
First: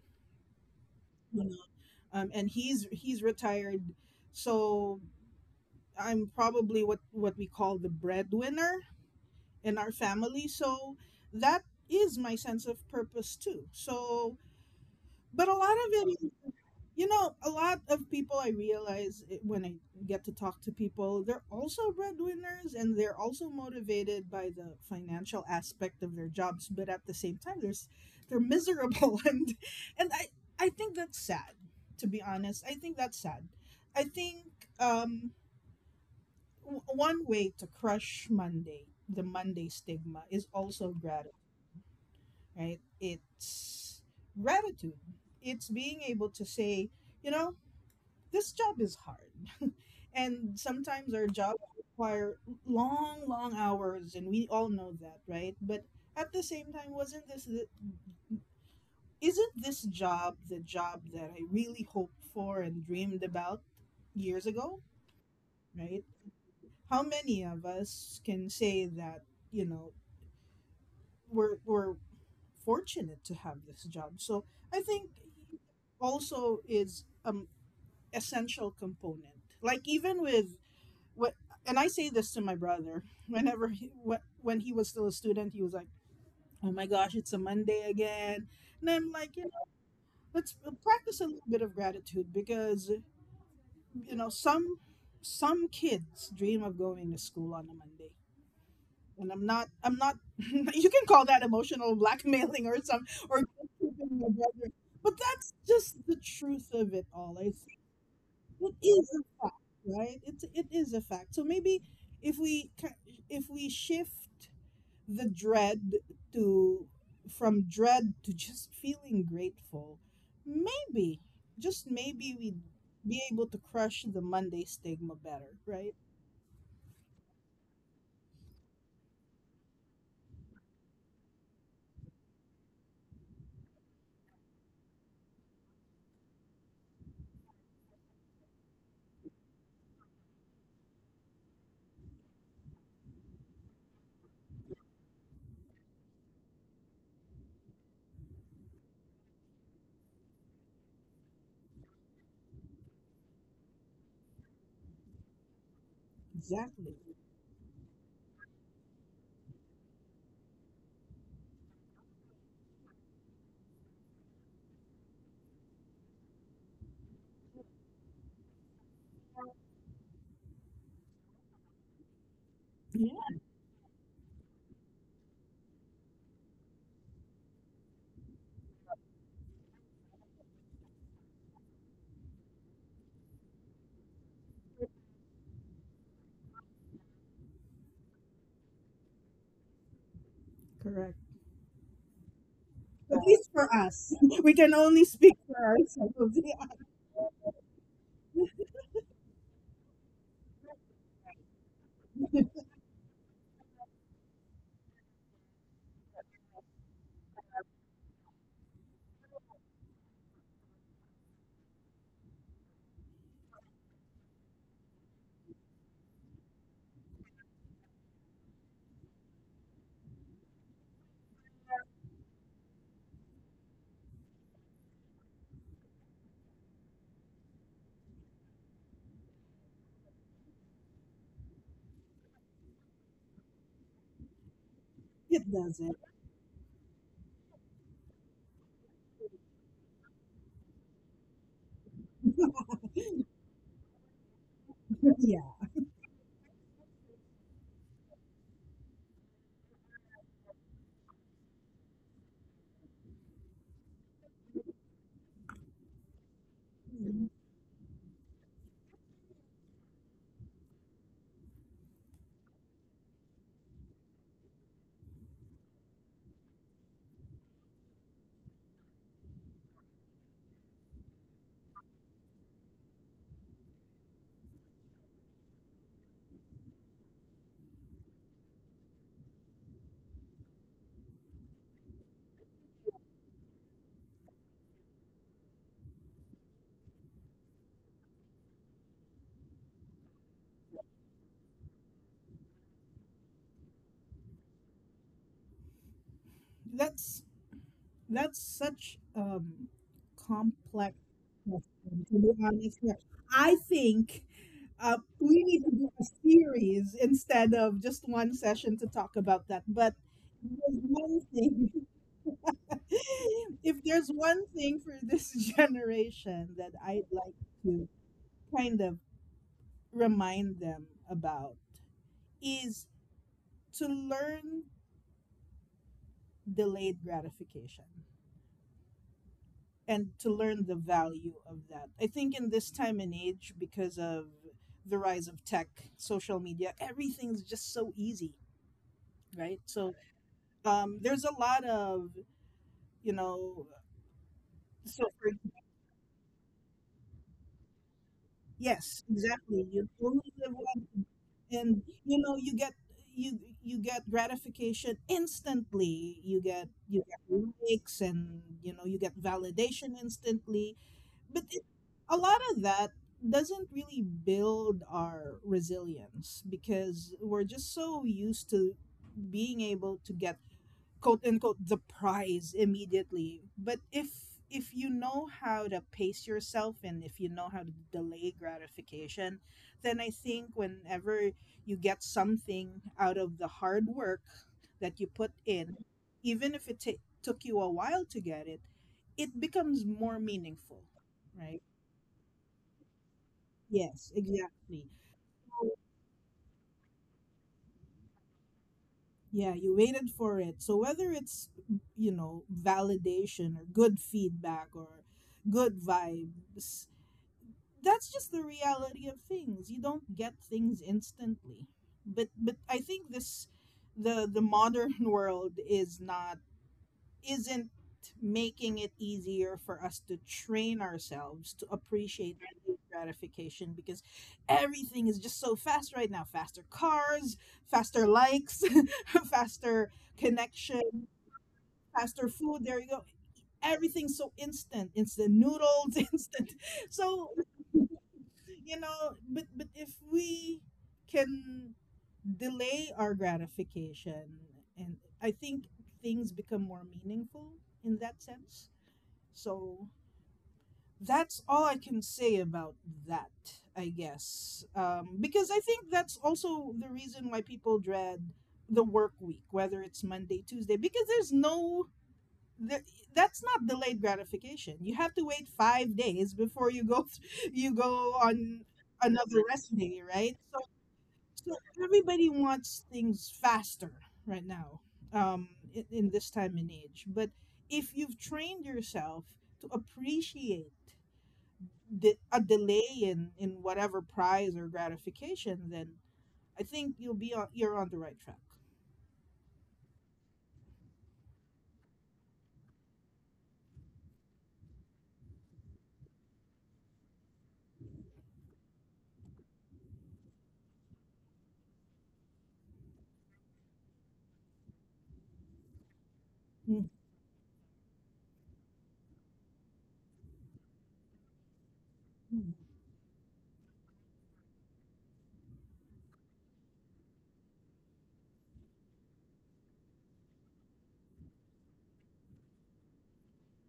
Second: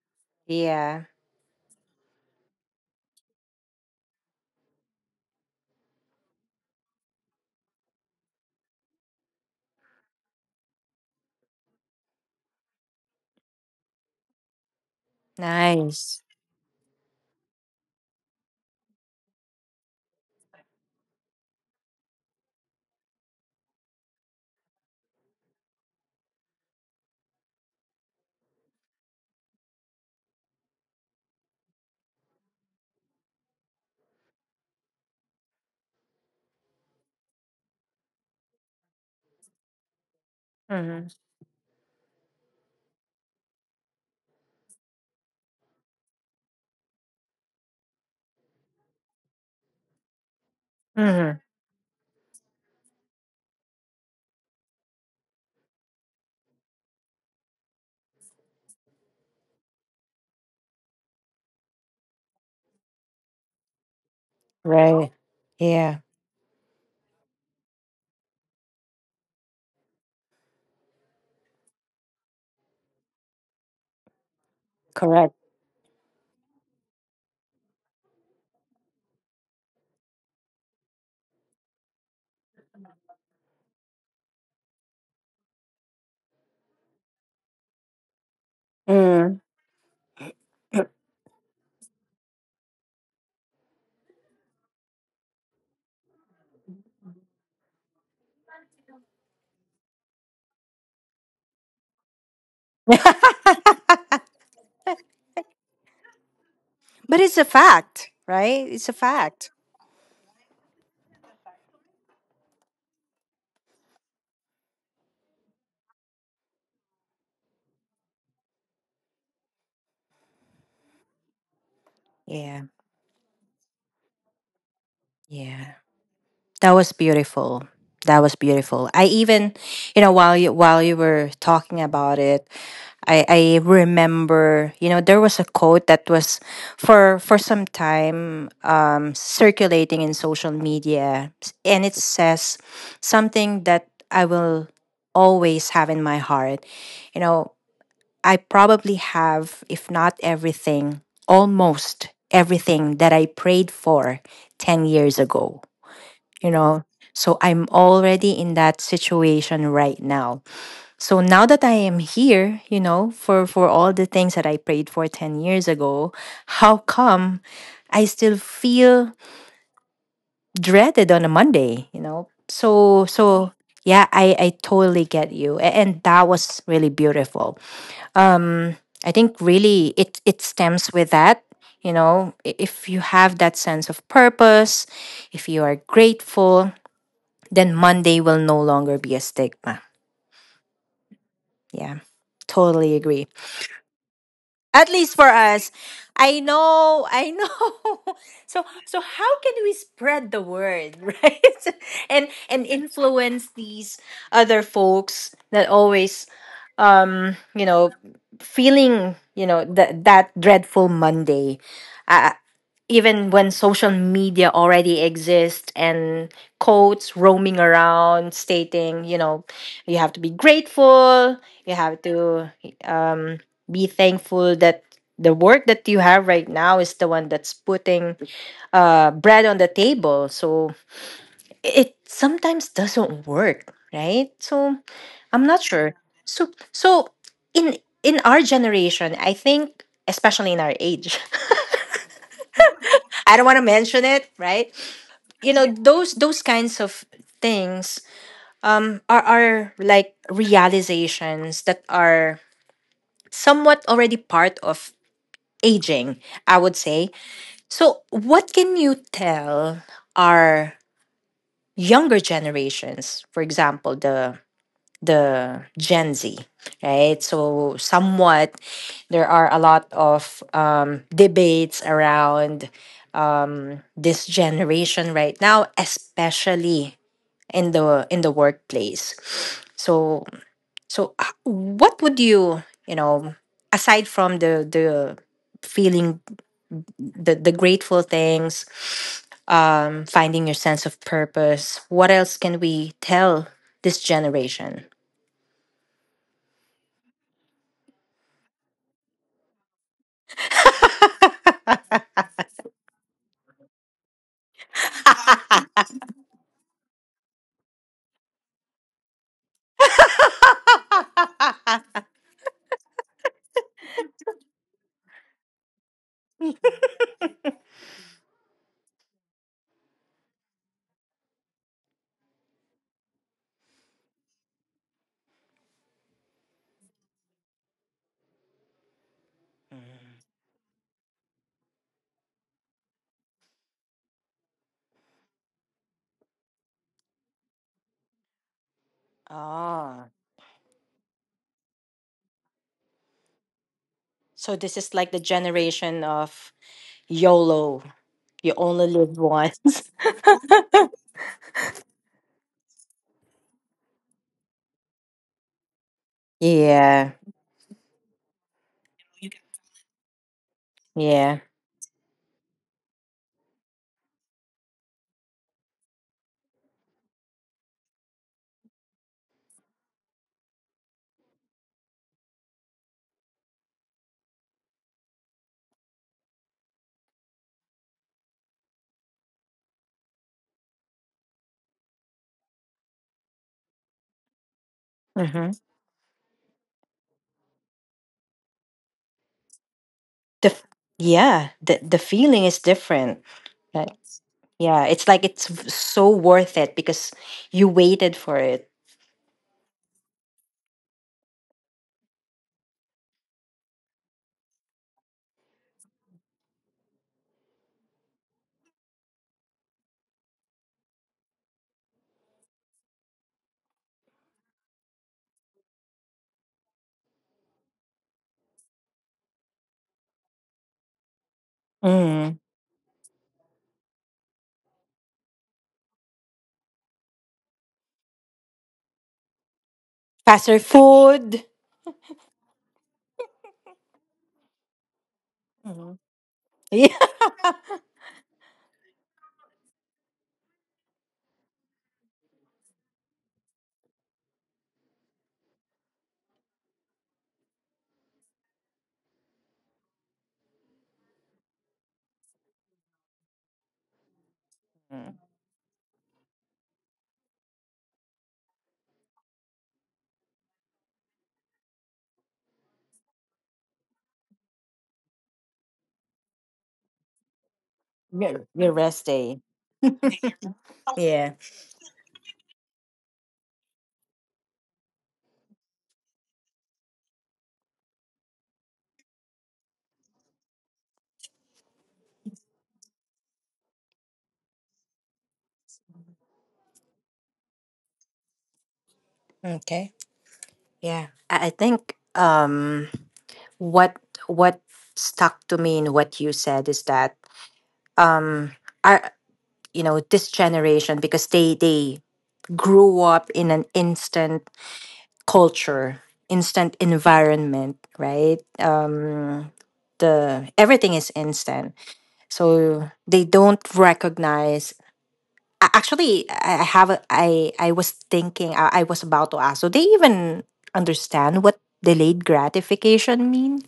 Speaker 1: Yeah,
Speaker 2: you know, and he's retired, so I'm probably what we call the breadwinner in our family, so that is my sense of purpose too. So, but a lot of
Speaker 1: nice.
Speaker 2: it, you know, a lot of people I realize it- when I get to talk to people, they're also breadwinners and they're also motivated by the financial aspect of their jobs, but at the same time, there's they're miserable *laughs* and and I I think that's sad. To be honest, I think that's sad. I think, um one way to crush Monday, the Monday stigma, is also
Speaker 1: Mhm,
Speaker 2: gratitude, right? It's gratitude. It's being able to say, you know, this job is hard. *laughs* And sometimes our
Speaker 1: mhm.
Speaker 2: jobs require long, long hours, and we all know that, right? But at the same time, wasn't this the, isn't this job the job that I really hoped for and dreamed about years ago,
Speaker 1: Right. Yeah,
Speaker 2: right? How many of us can say that, you know, we're fortunate to have this job. So I think
Speaker 1: correct.
Speaker 2: also is, essential component. Like, even with what, and I say this to my brother *laughs* whenever when he was still a student, he was like, "Oh my gosh, it's a Monday again." And I'm like, you
Speaker 1: Mm.
Speaker 2: know, let's practice a little bit of gratitude, because you know some kids dream of going to school on a Monday. And I'm not, *laughs* you can call that emotional blackmailing or some, or
Speaker 1: *laughs*
Speaker 2: guilt-tripping my brother. But that's just the truth of it
Speaker 1: But
Speaker 2: all.
Speaker 1: it's
Speaker 2: I
Speaker 1: a
Speaker 2: think
Speaker 1: fact, right?
Speaker 2: it
Speaker 1: It's a
Speaker 2: is a
Speaker 1: fact.
Speaker 2: fact, right? It is a fact. So maybe if we shift the dread to from dread to just feeling grateful, maybe, just maybe, we'd
Speaker 1: Yeah,
Speaker 2: be able to crush the Monday stigma better,
Speaker 1: yeah.
Speaker 2: right?
Speaker 1: That was beautiful. That was beautiful. I even, you know, while you were talking about it, I remember, you know, there was a quote that was for some time, circulating in social media. And it says something that I will always have in my heart. You know, I probably have, if not everything, almost everything that I prayed for 10 years ago. You know,
Speaker 2: Exactly.
Speaker 1: so I'm already in that situation right now. So now that I am here, you know, for all the things that I prayed for 10 years ago, how come I still feel dreaded on a Monday, you know? So
Speaker 2: Yeah,
Speaker 1: so yeah, I totally get you. And that was really beautiful. Um I think really it stems with that, you know, if you have that sense of purpose, if you are grateful, then Monday will no longer be a stigma.
Speaker 2: correct.
Speaker 1: Yeah. Totally
Speaker 2: At
Speaker 1: agree.
Speaker 2: least for us. *laughs* We can
Speaker 1: At
Speaker 2: only
Speaker 1: least for
Speaker 2: speak for
Speaker 1: us. I
Speaker 2: ourselves. *laughs* Yeah,
Speaker 1: know, I know. *laughs* So how can we spread the word, *laughs* right? And influence these other folks that always, you know, feeling, you know, that dreadful Monday. I, even when social media already exists and quotes roaming around stating, you know, you have to be grateful, you have to, um, be thankful that the work that you have right now is the one that's putting, bread on the table. So it sometimes doesn't work, right? So I'm
Speaker 2: it
Speaker 1: not sure.
Speaker 2: doesn't.
Speaker 1: So in in our generation, I think, especially in our age. *laughs* I don't want to mention it, right?
Speaker 2: Yeah.
Speaker 1: You know, those kinds of things, are like realizations that are somewhat already part of aging, I would say. So what can you tell our younger generations, for example the Gen Z, right? So, somewhat, there are a lot of, debates around, this generation right now, especially in the workplace. So so h- what would you, you know, aside from the feeling, the grateful things, finding your sense of purpose, what else can we tell this generation?
Speaker 2: That's that's such complex question,
Speaker 1: *laughs*
Speaker 2: to be honest. Yeah. I think we need to do a series instead of just one session to talk about that. But there's one thing *laughs* if there's one thing for this *laughs* generation that I'd like to kind of remind them about is to learn delayed gratification and to learn the value of that. I think in this time and age, because of the rise of tech, social media, everything's just so easy. So,
Speaker 1: Ah,
Speaker 2: there's a lot of, you know,
Speaker 1: so this is
Speaker 2: so
Speaker 1: like the
Speaker 2: for
Speaker 1: generation of YOLO. You only
Speaker 2: yes,
Speaker 1: live
Speaker 2: exactly. You
Speaker 1: once. *laughs*
Speaker 2: only live once, and you know you get gratification instantly. You get you
Speaker 1: Yeah,
Speaker 2: get likes, and you know you get validation instantly.
Speaker 1: yeah.
Speaker 2: But a lot of that doesn't really build our resilience, because we're just so used to being able to get, quote unquote, the prize immediately. But if you know how to pace yourself, and if you know how to delay gratification, then I think whenever you get something out of the hard work that you put
Speaker 1: Mm-hmm.
Speaker 2: in, even if it ta took you a while to get it becomes more
Speaker 1: The f-
Speaker 2: meaningful,
Speaker 1: yeah,
Speaker 2: right?
Speaker 1: the feeling is different. Like,
Speaker 2: Yes, exactly.
Speaker 1: yeah, it's like so worth it because you waited for it.
Speaker 2: Yeah, you waited for it. So whether it's validation or good feedback or good vibes, that's just the reality of things. You don't get things instantly. But I think this the modern *laughs* world is not isn't making it easier for us to train ourselves to appreciate
Speaker 1: Mm.
Speaker 2: delayed gratification, because everything is just so fast right now. Faster cars, faster likes, *laughs* faster
Speaker 1: Faster
Speaker 2: connection,
Speaker 1: food.
Speaker 2: faster food, there you go. Everything's so instant, instant noodles,
Speaker 1: Mhm.
Speaker 2: *laughs* instant.
Speaker 1: *laughs* Yeah.
Speaker 2: So, but if we can delay our gratification, and I think things become more meaningful in that sense. So that's all I can say about that, I guess.
Speaker 1: Mm.
Speaker 2: Because I think that's also the reason why people dread the work week, whether it's Monday, Tuesday, because there's no. There, that's not delayed gratification. You have to wait 5 days before you go *laughs* you go
Speaker 1: Your,
Speaker 2: on
Speaker 1: your rest
Speaker 2: another
Speaker 1: day.
Speaker 2: rest day, right? So,
Speaker 1: Yeah.
Speaker 2: so everybody wants things faster right now, um, in this time and age. But if you've trained yourself to appreciate a delay in whatever prize or gratification, then I think you're on the right track.
Speaker 1: Okay. Yeah. I think. What what stuck to me in what you said is that, um our you know this generation, because they grew up in an instant culture, instant
Speaker 2: Mm.
Speaker 1: environment, right? The everything is instant, so they don't recognize. Actually, I was thinking. I was about to ask, so they even understand what delayed gratification means,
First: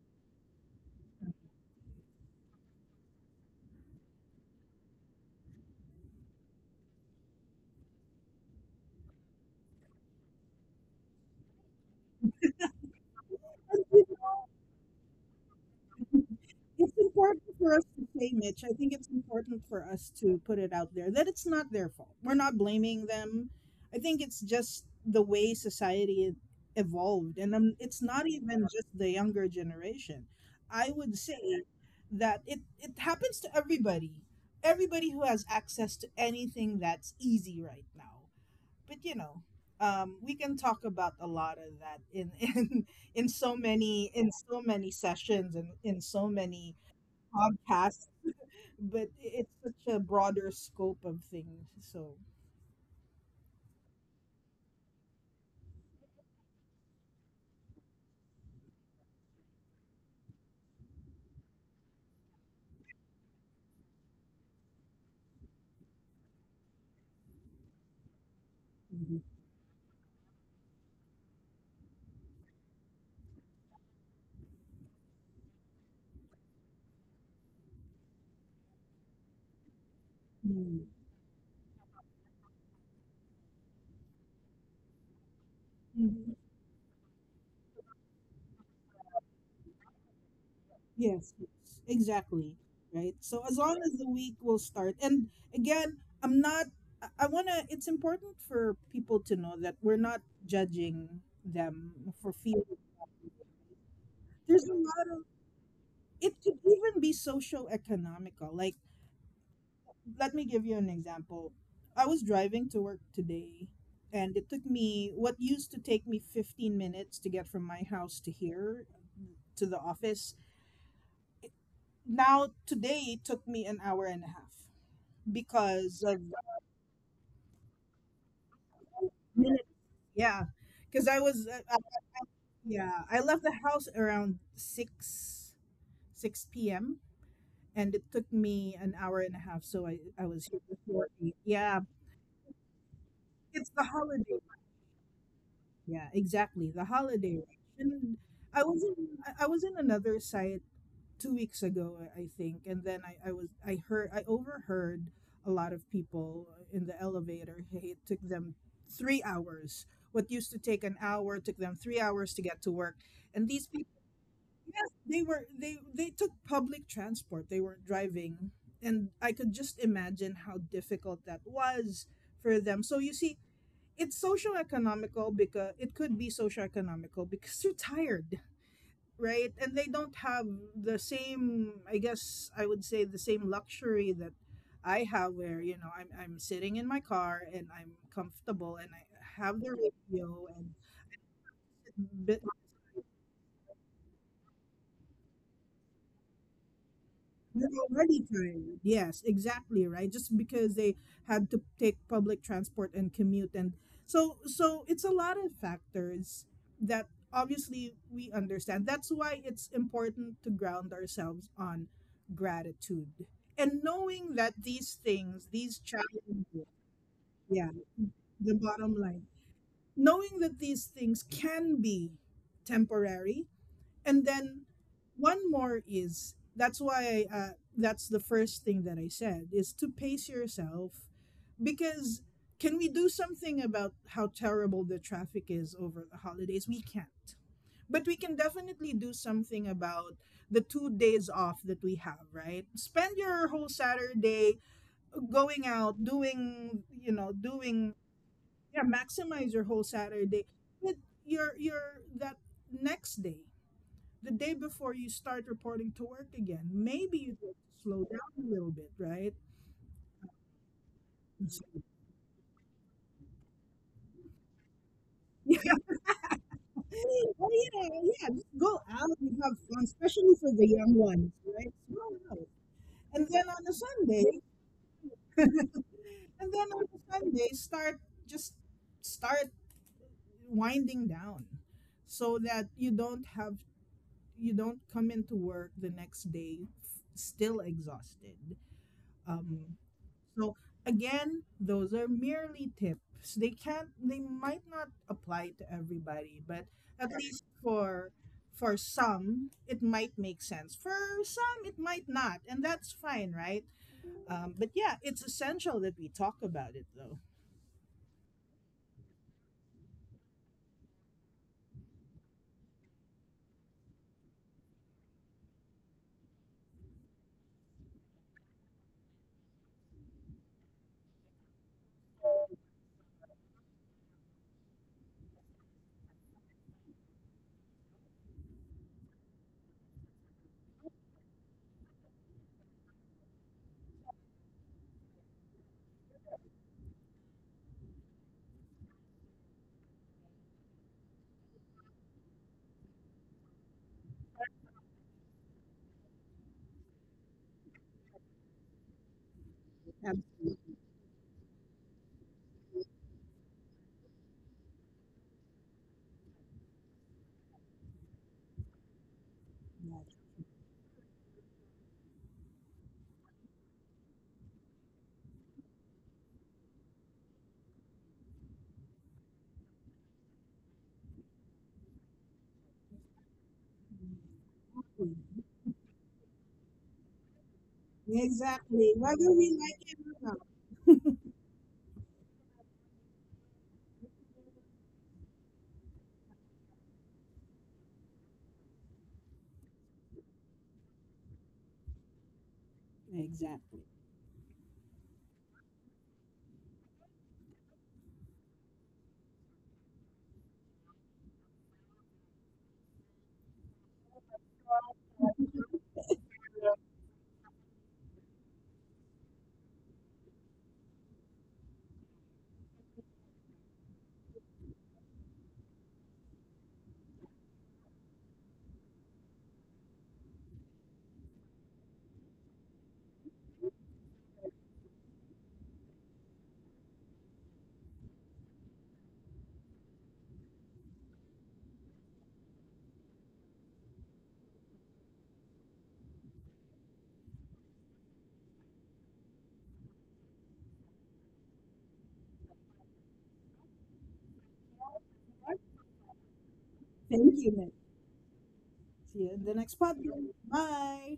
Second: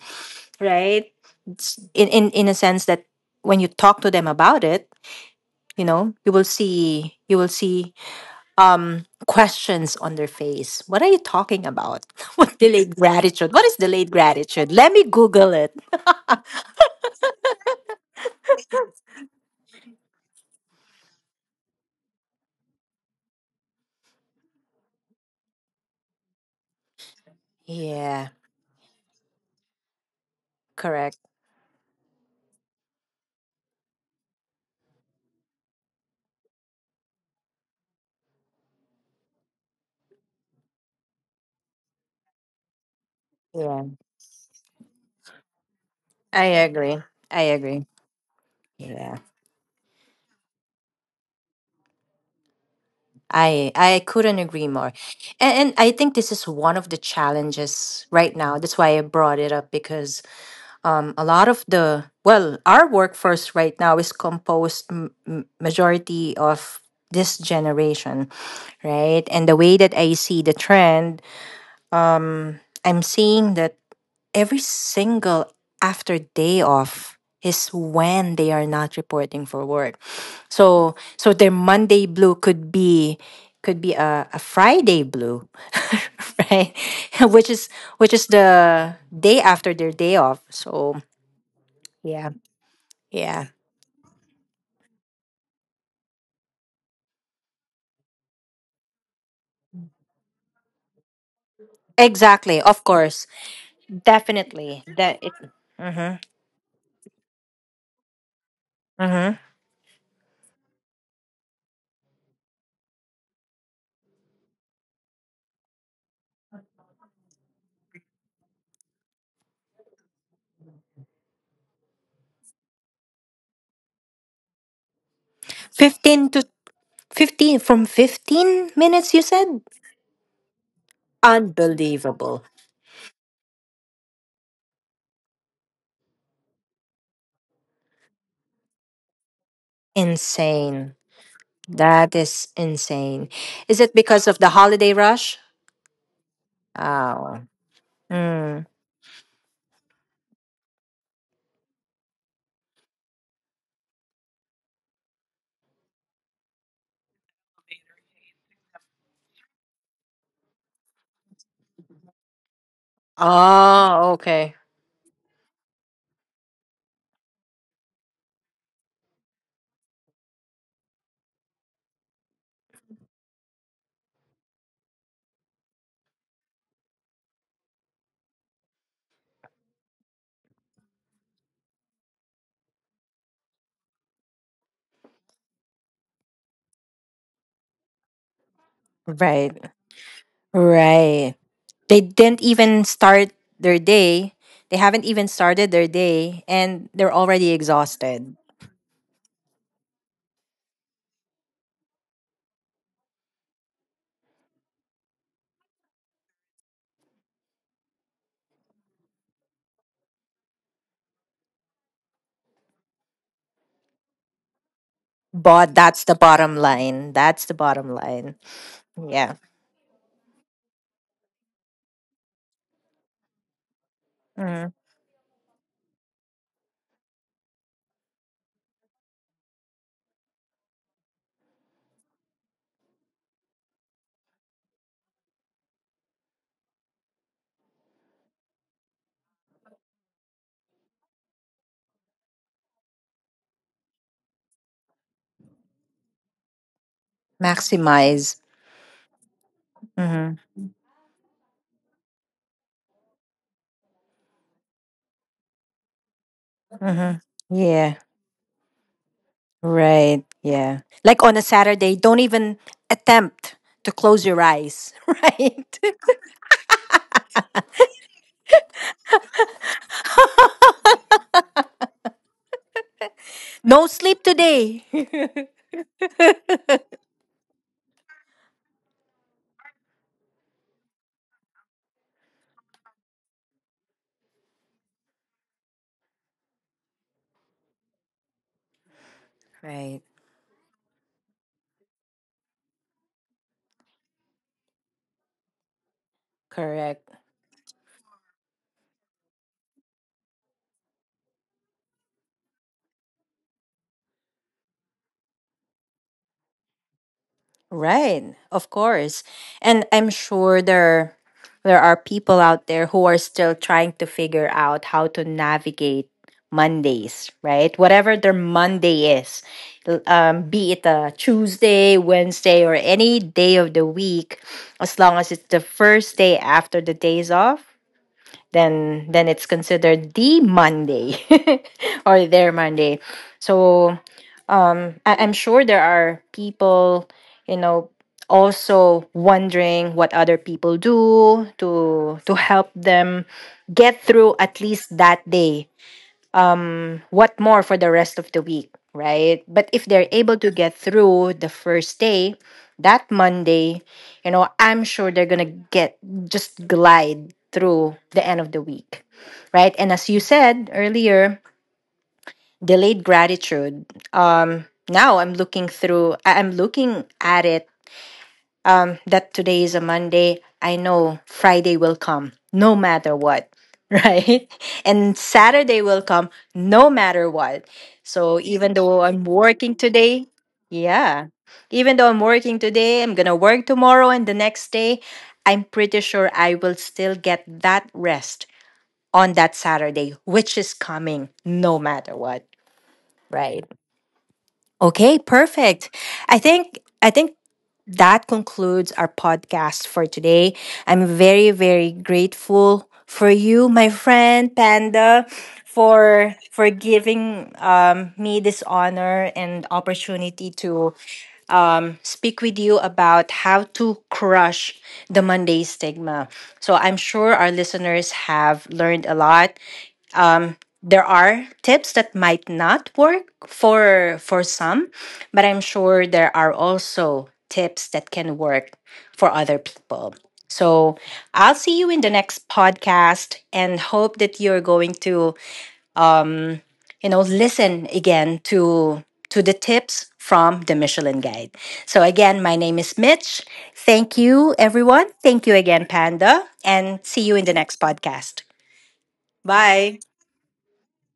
Speaker 1: right? In a sense that when you talk to them about it, you know, you will see, questions on their face. What are you talking about? *laughs* What delayed gratitude? What is delayed gratitude? Let me Google it. *laughs*
Speaker 2: It's important for us to say, Mitch. I think it's important for us to put it out there that it's not their fault. We're not blaming them. I think it's just the way society evolved, and it's
Speaker 1: Yeah,
Speaker 2: not even just the younger generation. I
Speaker 1: correct.
Speaker 2: would say that it happens to everybody. Everybody who has access to anything that's easy right now. But we can talk about a lot of that in *laughs* in in so
Speaker 1: Yeah,
Speaker 2: many in so many sessions, and in so
Speaker 1: I
Speaker 2: many
Speaker 1: agree. I agree.
Speaker 2: podcasts. But
Speaker 1: Yeah,
Speaker 2: it's such a broader scope of things, so.
Speaker 1: I couldn't agree more, and I think this is one of the challenges right now. That's why I brought it up, because, a lot of the well, our workforce right now is composed, majority of this generation,
Speaker 2: Mhm.
Speaker 1: right, and the way that I see the trend, I'm seeing that every single after day off is when they are not reporting for work.
Speaker 2: Mhm.
Speaker 1: So their Monday blue could be, a Friday blue.
Speaker 2: Mhm.
Speaker 1: *laughs* Right. *laughs* Which is the day after their day off. So
Speaker 2: Yes, yes,
Speaker 1: yeah.
Speaker 2: exactly, right. So,
Speaker 1: Yeah.
Speaker 2: as long as the week will start. And again, I'm not I, I want to. It's important for people to know that we're not judging them for
Speaker 1: Exactly,
Speaker 2: feeling.
Speaker 1: of course.
Speaker 2: There's a
Speaker 1: Definitely.
Speaker 2: lot
Speaker 1: That
Speaker 2: of.
Speaker 1: it Mhm.
Speaker 2: It could even be socio-economical. Like,
Speaker 1: Mhm.
Speaker 2: let me give you an example. I was driving to work today, and it took me, what used to take me 15 minutes to get from my house to here, to the office. it- Now today it took me an hour and a half, because of.
Speaker 1: 15 to 15 from 15 minutes, you said?
Speaker 2: Minutes, yeah. Because I was,
Speaker 1: Unbelievable.
Speaker 2: yeah, I left the house around 6 p.m., and it took me an hour and a half, so I was here
Speaker 1: Insane.
Speaker 2: before eight. Yeah,
Speaker 1: That is insane.
Speaker 2: it's
Speaker 1: Is
Speaker 2: the
Speaker 1: it because
Speaker 2: holiday.
Speaker 1: of the holiday rush?
Speaker 2: Yeah, exactly. The holiday
Speaker 1: Oh.
Speaker 2: rush. And I
Speaker 1: Mm.
Speaker 2: was in I was in another site 2 weeks ago, I think, and then I was I heard I overheard a lot of people in the elevator. Hey, it took them 3 hours. What used to take an hour took them 3 hours to get to work. And these people,
Speaker 1: Oh, okay.
Speaker 2: yes, they took public transport. They weren't driving, and I could just imagine how difficult that was for them. So you see, it's social economical, because it could be social economical, because you're tired, right? And they don't have the same I guess I would say the same luxury that I have where, I'm sitting in my car and I'm comfortable and I
Speaker 1: Right.
Speaker 2: have the radio and
Speaker 1: Right. They
Speaker 2: sit.
Speaker 1: didn't even start their day. They haven't even started their day and they're already
Speaker 2: They're already
Speaker 1: exhausted.
Speaker 2: tired. Yes, exactly, right? Just because they had to take public transport and commute, and so it's a lot of factors that obviously we understand. That's why it's important to ground ourselves on gratitude, and knowing that these things,
Speaker 1: But
Speaker 2: these
Speaker 1: that's the bottom
Speaker 2: challenges,
Speaker 1: line. That's the
Speaker 2: yeah,
Speaker 1: bottom line.
Speaker 2: the bottom line,
Speaker 1: Yeah.
Speaker 2: knowing that these things can be temporary. And then
Speaker 1: Mhm.
Speaker 2: one more is, that's why, that's the first thing that I said, is to pace yourself, because can we do something about how terrible the traffic is over the holidays? We can't. But we can definitely do something about the 2 days off that we have, right? Spend your whole Saturday going out, doing, doing,
Speaker 1: Maximize.
Speaker 2: yeah, maximize your whole
Speaker 1: Hmm,
Speaker 2: Saturday. But that next day, the day before you start reporting to work again. Maybe
Speaker 1: hmm.
Speaker 2: you need to
Speaker 1: Yeah.
Speaker 2: slow down a little bit, right?
Speaker 1: Right. Yeah. Like on a
Speaker 2: *laughs*
Speaker 1: Saturday, don't even attempt to close your eyes. *laughs*
Speaker 2: Yeah.
Speaker 1: Right. *laughs*
Speaker 2: Oh, yeah, yeah. Just go out and have fun, especially for the young ones, right? Go out. And then on a
Speaker 1: No sleep
Speaker 2: Sunday,
Speaker 1: today. *laughs*
Speaker 2: and then on a Sunday, just start winding down, so that you don't come into work the next day, still exhausted. Um,
Speaker 1: Right.
Speaker 2: So again, those are merely tips. They might not apply to everybody, but at
Speaker 1: Correct.
Speaker 2: least for some it might make sense. For some it might not, and that's fine, right? But yeah, it's essential that we talk about it though.
Speaker 1: Right, of course. And I'm sure there are people out there who are still trying to figure out how to navigate Mondays, right? Whatever their Monday is, be it a Tuesday, Wednesday, or any day of the week, as long as it's the first day after the days off, then it's considered the Monday *laughs* or their Monday. So I'm sure there are people, you know, also wondering what other people do to help them get through at least that day. What more for the rest of the week, right? But if they're able to get through the first day, that Monday, you know, I'm sure they're going to get, just glide through the end of the week, right? And
Speaker 2: Absolutely.
Speaker 1: as you said earlier, delayed gratitude, now I'm looking at it, that today is a Monday. I know Friday will come no matter what. *laughs* Right. And Saturday will come no matter what. So even
Speaker 2: Exactly.
Speaker 1: though I'm
Speaker 2: Whether we
Speaker 1: working
Speaker 2: like it or
Speaker 1: today,
Speaker 2: not.
Speaker 1: yeah, even though I'm working today, I'm gonna work tomorrow and the next day. I'm pretty sure I will still get that rest on that Saturday, which is coming no matter what, right?
Speaker 2: Exactly.
Speaker 1: Okay, perfect. I think that concludes our podcast for today. I'm very, very grateful for you, my friend Panda, for giving, me this honor and opportunity to, speak with you about how to crush the Monday stigma. So I'm sure our listeners have learned a lot. There are tips that might not work for some, but I'm sure there are also tips that can work for other people. So, I'll see you in the next podcast, and hope that you're going to, you know, listen again to the tips from the Michelin Guide. So again, my name is Mitch. Thank you, everyone. Thank you again, Panda, and see you
Speaker 2: Thank
Speaker 1: in
Speaker 2: you,
Speaker 1: the
Speaker 2: Miss.
Speaker 1: next podcast.
Speaker 2: See you in the next
Speaker 1: Bye.
Speaker 2: podcast. Bye.